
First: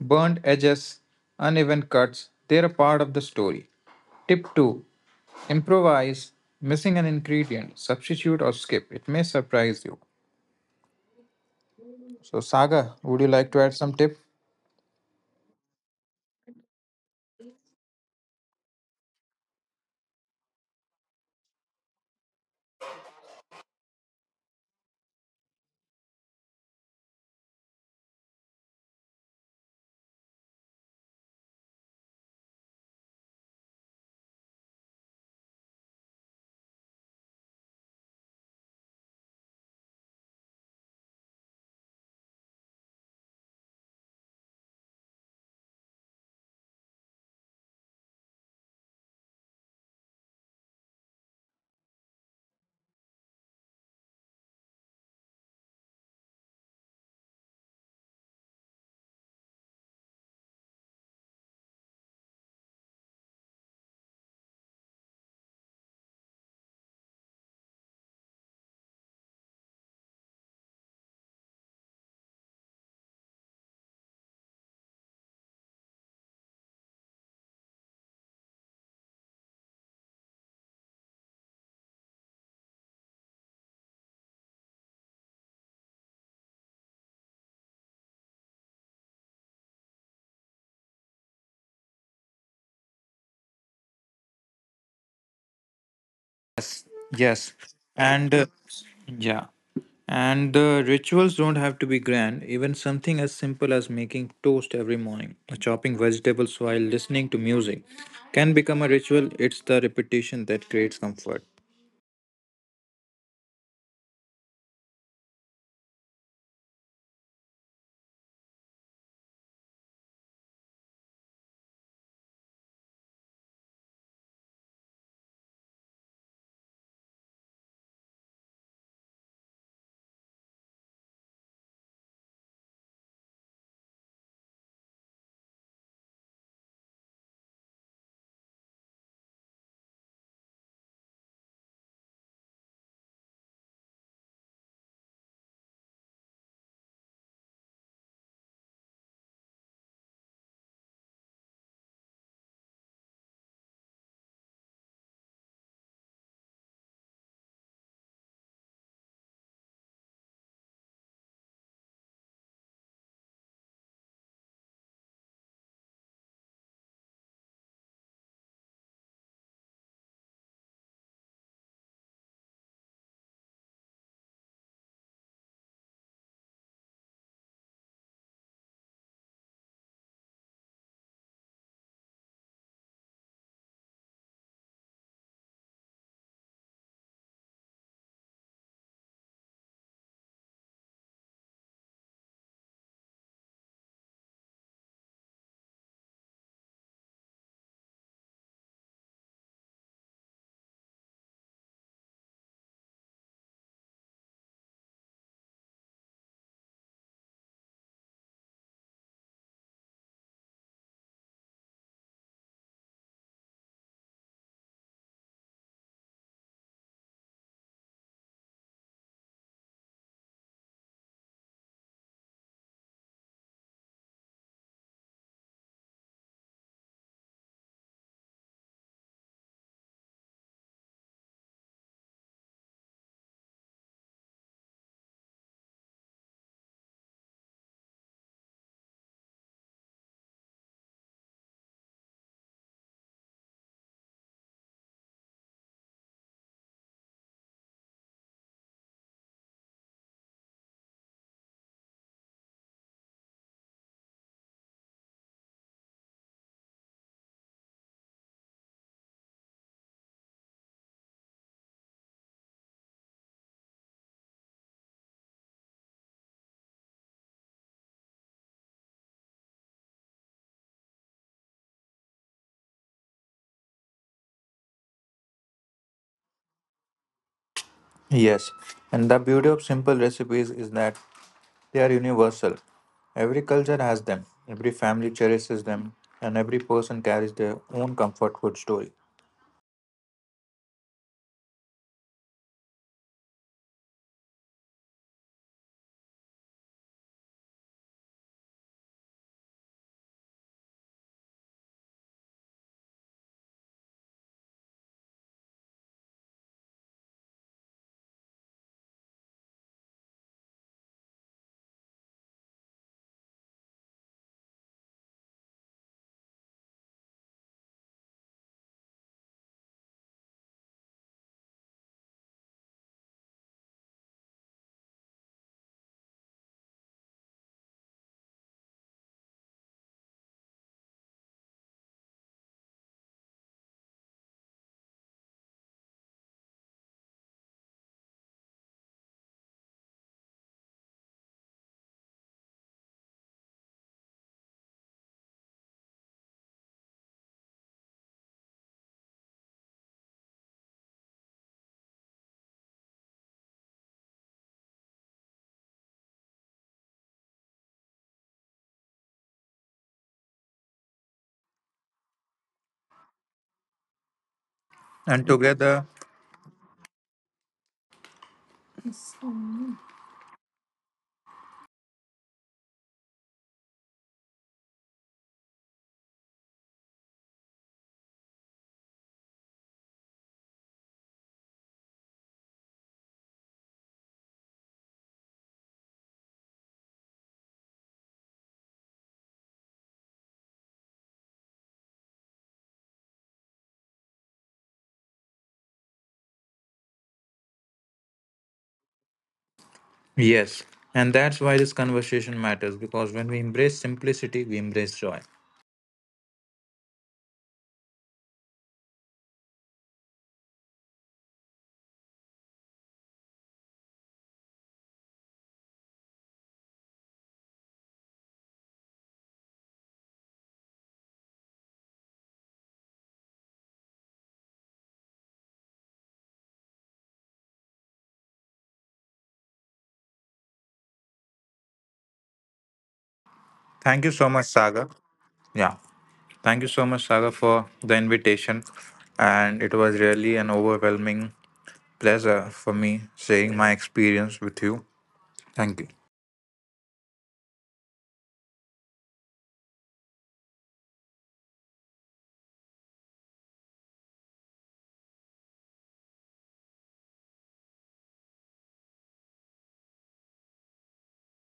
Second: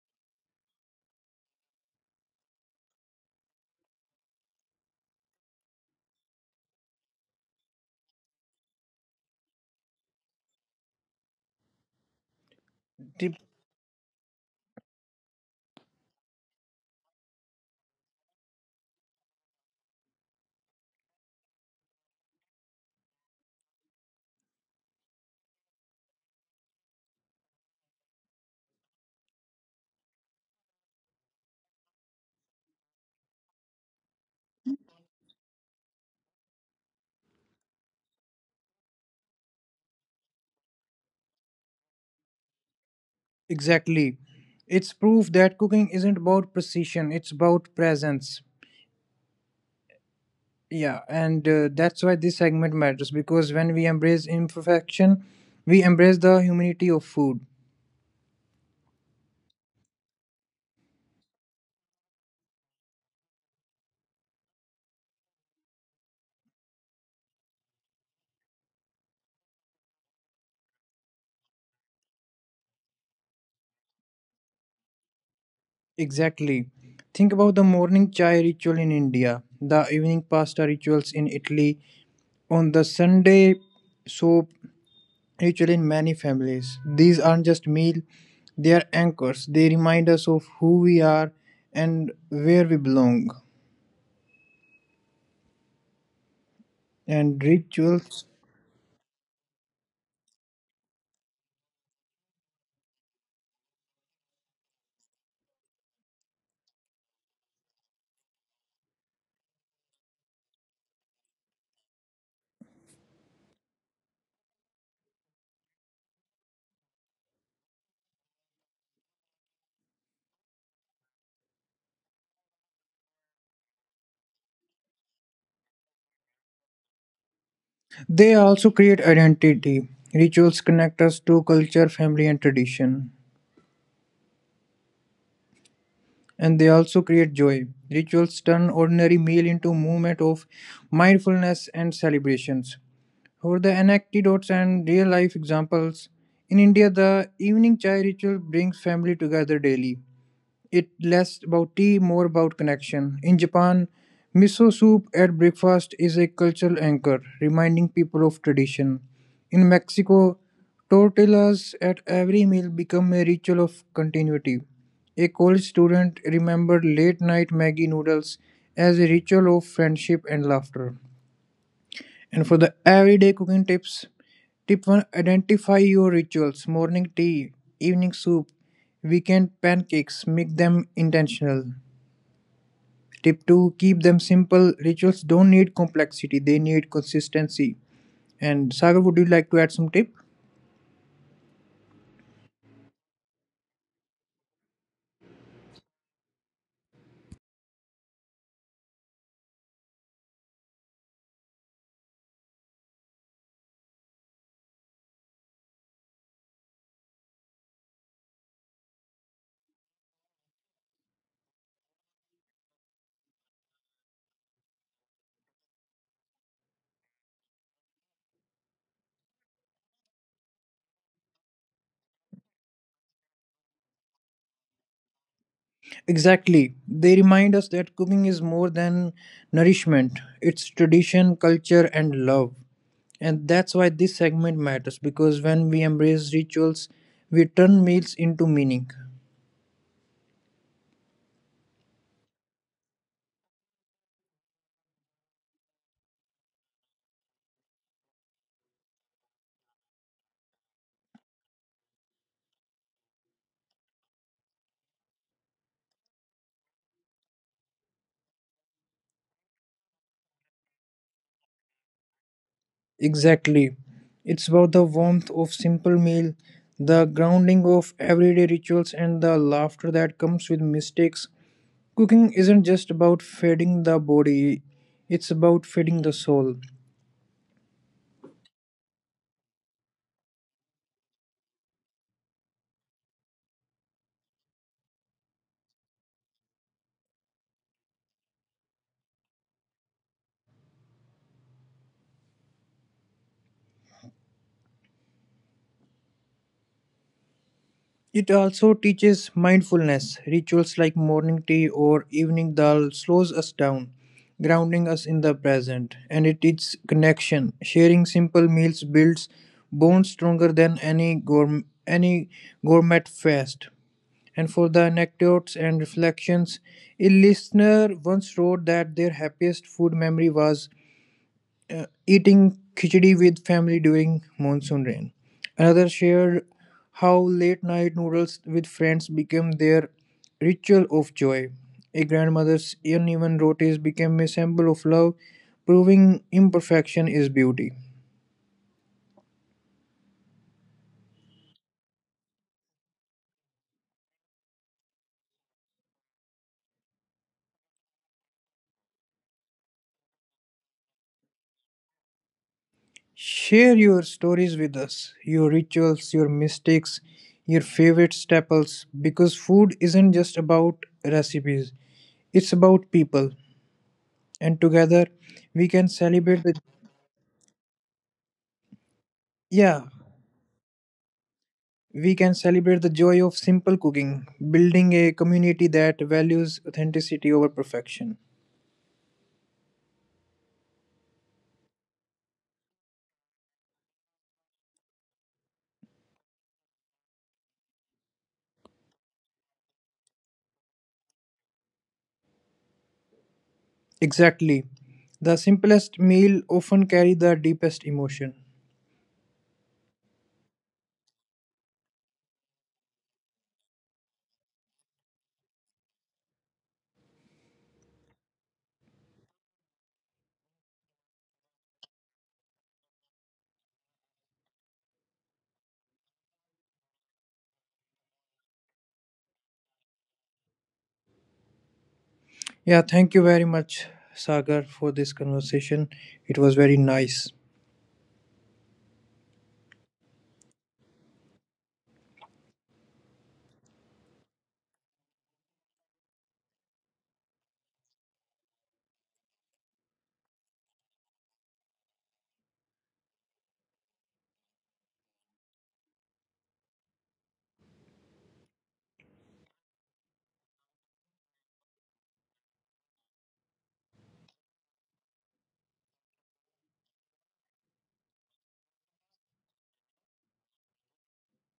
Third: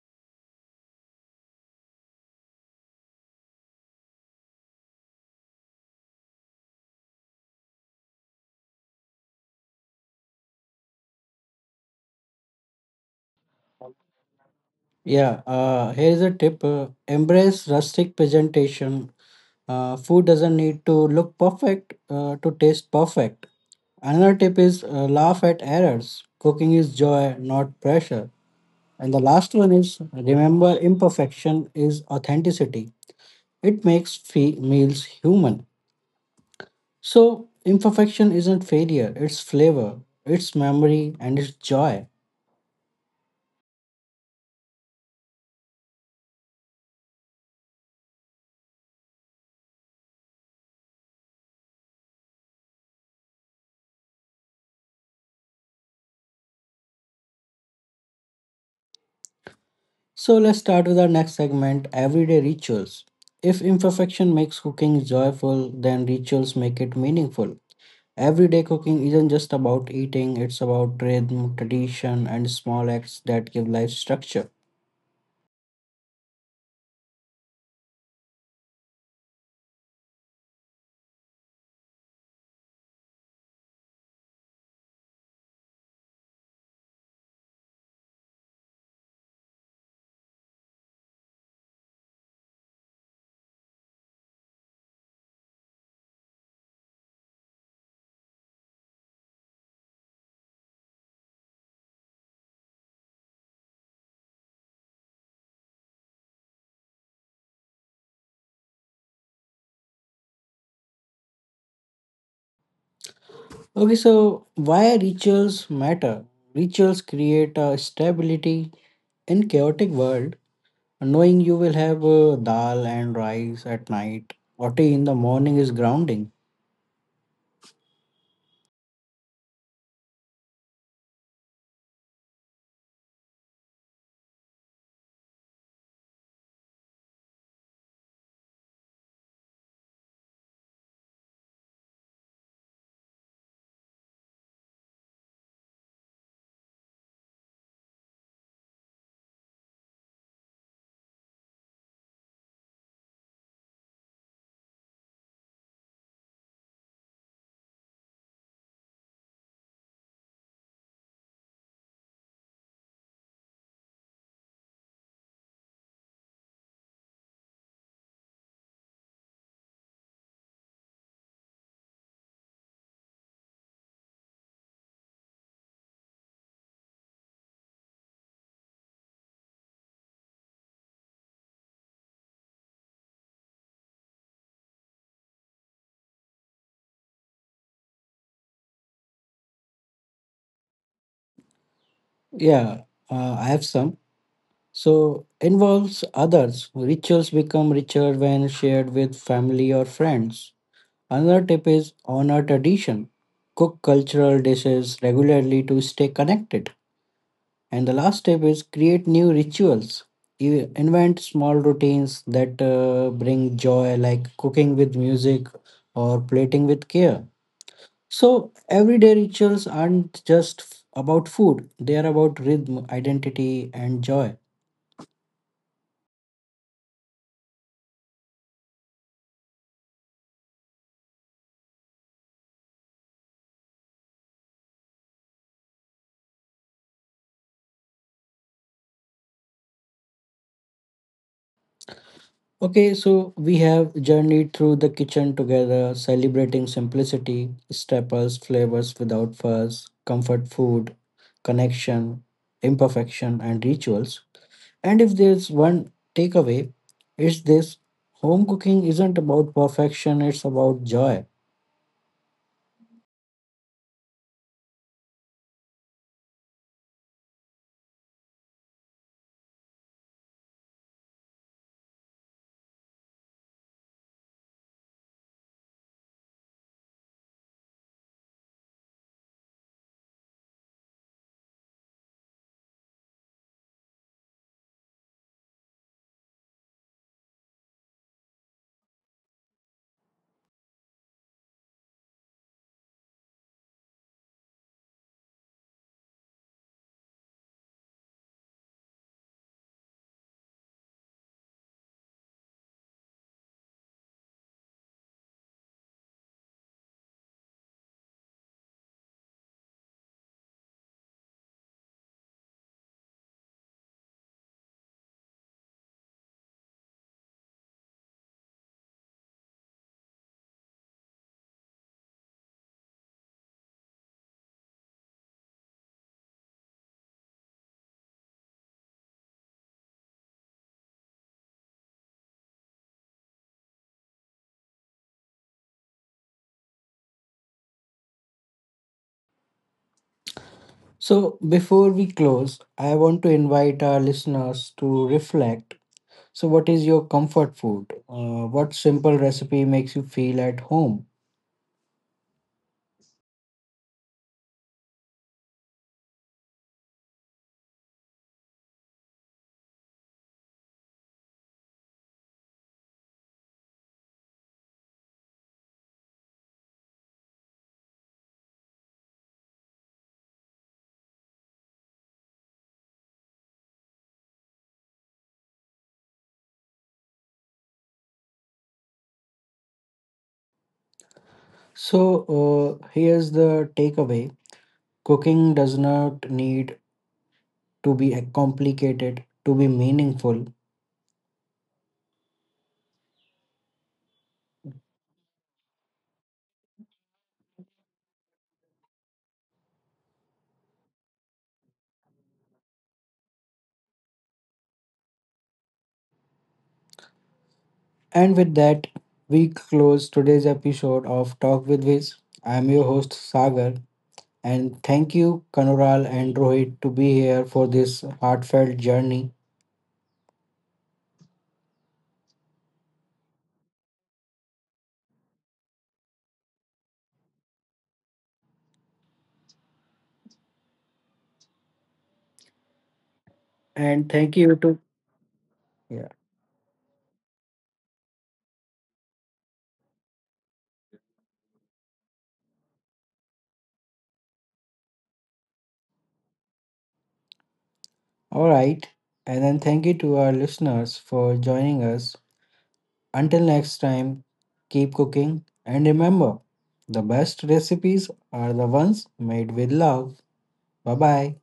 Speaker 3: Burned edges, uneven cuts, they're a part of the story. Tip 2, improvise, missing an ingredient, substitute, or skip. It may surprise you. So, Saga, would you
Speaker 2: the
Speaker 3: like to add some tip?
Speaker 1: Yeah, here's a tip, embrace rustic presentation. Food doesn't need to look perfect to taste perfect. Another tip is laugh at errors. Cooking is joy, not pressure. And the last one is remember imperfection is authenticity, it makes meals human. So, imperfection isn't failure, it's flavor, it's memory, and it's joy.
Speaker 2: Exactly. It's proof that cooking isn't about precision, it's about presence. Yeah, and That's why this segment matters, because when we embrace imperfection, we embrace the humanity of food.
Speaker 1: So, let's start with our next segment, everyday rituals. If imperfection makes cooking joyful, then rituals make it meaningful. Everyday cooking isn't just about eating, it's about rhythm, tradition, and small acts that give life structure.
Speaker 2: Exactly. Think about the morning chai ritual in India, the evening pasta rituals in Italy, on the Sunday soap ritual in many families. These aren't just meal, they are anchors. They remind us of who we are and where we belong.
Speaker 3: Yes,
Speaker 2: And
Speaker 3: yes.
Speaker 2: rituals,
Speaker 3: And uh, yeah, and the rituals don't have to be grand. Even something as simple as making toast every morning, or chopping vegetables while listening to music, can become a ritual. It's the repetition that creates comfort.
Speaker 1: Okay, so why rituals matter? Rituals create a stability in chaotic world. Knowing you will have dal and rice at night or tea in the morning is grounding.
Speaker 2: they also create identity. Rituals connect us to culture, family, and tradition. And they also create joy. Rituals turn ordinary meal into movement of mindfulness and celebrations. For the anecdotes and real life examples, in India the evening chai ritual brings family together daily. It less about tea, more about connection. In Japan, miso soup at breakfast is a cultural anchor, reminding people of tradition. In Mexico, tortillas at every meal become a ritual of continuity. A college student remembered late night Maggie noodles as a ritual of friendship and laughter. And for the everyday cooking tips, tip 1: identify your rituals: morning tea, evening soup, weekend pancakes. Make them intentional. Tip 2: keep them simple. Rituals don't need complexity, they need consistency. And Sagar, would you like to add some tip?
Speaker 1: Yeah, I have some. So, involves others. Rituals become richer when shared with family or friends. Another tip is honor tradition. Cook cultural dishes regularly to stay connected. And the last tip is create new rituals. You invent small routines that bring joy, like cooking with music or plating with care. So, everyday rituals aren't just about food, they are about rhythm, identity, and joy.
Speaker 2: Exactly. They remind us that cooking is more than nourishment, it's tradition, culture, and love. And that's why this segment matters, because when we embrace rituals, we turn meals into meaning.
Speaker 1: Okay, so we have journeyed through the kitchen together, celebrating simplicity, staples, flavors without fuss, comfort food, connection, imperfection, and rituals. And if there's one takeaway, it's this, home cooking isn't about perfection, it's about joy.
Speaker 2: Exactly. It's about the warmth of simple meal, the grounding of everyday rituals, and the laughter that comes with mistakes. Cooking isn't just about feeding the body, it's about feeding the soul.
Speaker 3: Yes, and the beauty of simple recipes is that they are universal. Every culture has them, every family cherishes them, and every person carries their own comfort food story.
Speaker 2: It also teaches mindfulness. Rituals like morning tea or evening dal slows us down, grounding us in the present. And it teaches connection. Sharing simple meals builds bonds stronger than any gourmet fast. And for the anecdotes and reflections, a listener once wrote that their happiest food memory was eating khichdi with family during monsoon rain. Another shared how late night noodles with friends became their ritual of joy. A grandmother's uneven rotis became a symbol of love, proving imperfection is beauty.
Speaker 1: So, before we close, I want to invite our listeners to reflect. So, what is your comfort food? What simple recipe makes you feel at home?
Speaker 2: Share your stories with us, your rituals, your mistakes, your favorite staples, because food isn't just about recipes, it's about people. And together
Speaker 3: And
Speaker 2: we can
Speaker 3: together,
Speaker 2: celebrate the Yeah, we can celebrate the joy of simple cooking, building a community that values authenticity over perfection.
Speaker 1: So, here's the takeaway, cooking does not need to be complicated to be meaningful.
Speaker 2: Exactly. The simplest meal often carry the deepest emotion.
Speaker 3: yes. And that's why this conversation matters because when we embrace simplicity, we embrace joy.
Speaker 1: And with that, we close today's episode of Talk with Viz. I'm your host, Sagar, and thank you, Kanural and Rohit, to be here for this heartfelt journey.
Speaker 2: Yeah, thank you very much, Sagar, for this conversation. It was very nice.
Speaker 3: Thank you
Speaker 1: And
Speaker 3: so
Speaker 1: thank
Speaker 3: much,
Speaker 1: you to.
Speaker 3: Saga. Yeah.
Speaker 1: Yeah.
Speaker 3: Thank you so much, Saga, for the invitation. And it was really an overwhelming pleasure for me sharing my experience with you. Thank you.
Speaker 1: All right. And then thank you to our listeners for joining us. Until next time, keep cooking and remember, the best recipes are the ones made with love. Bye bye.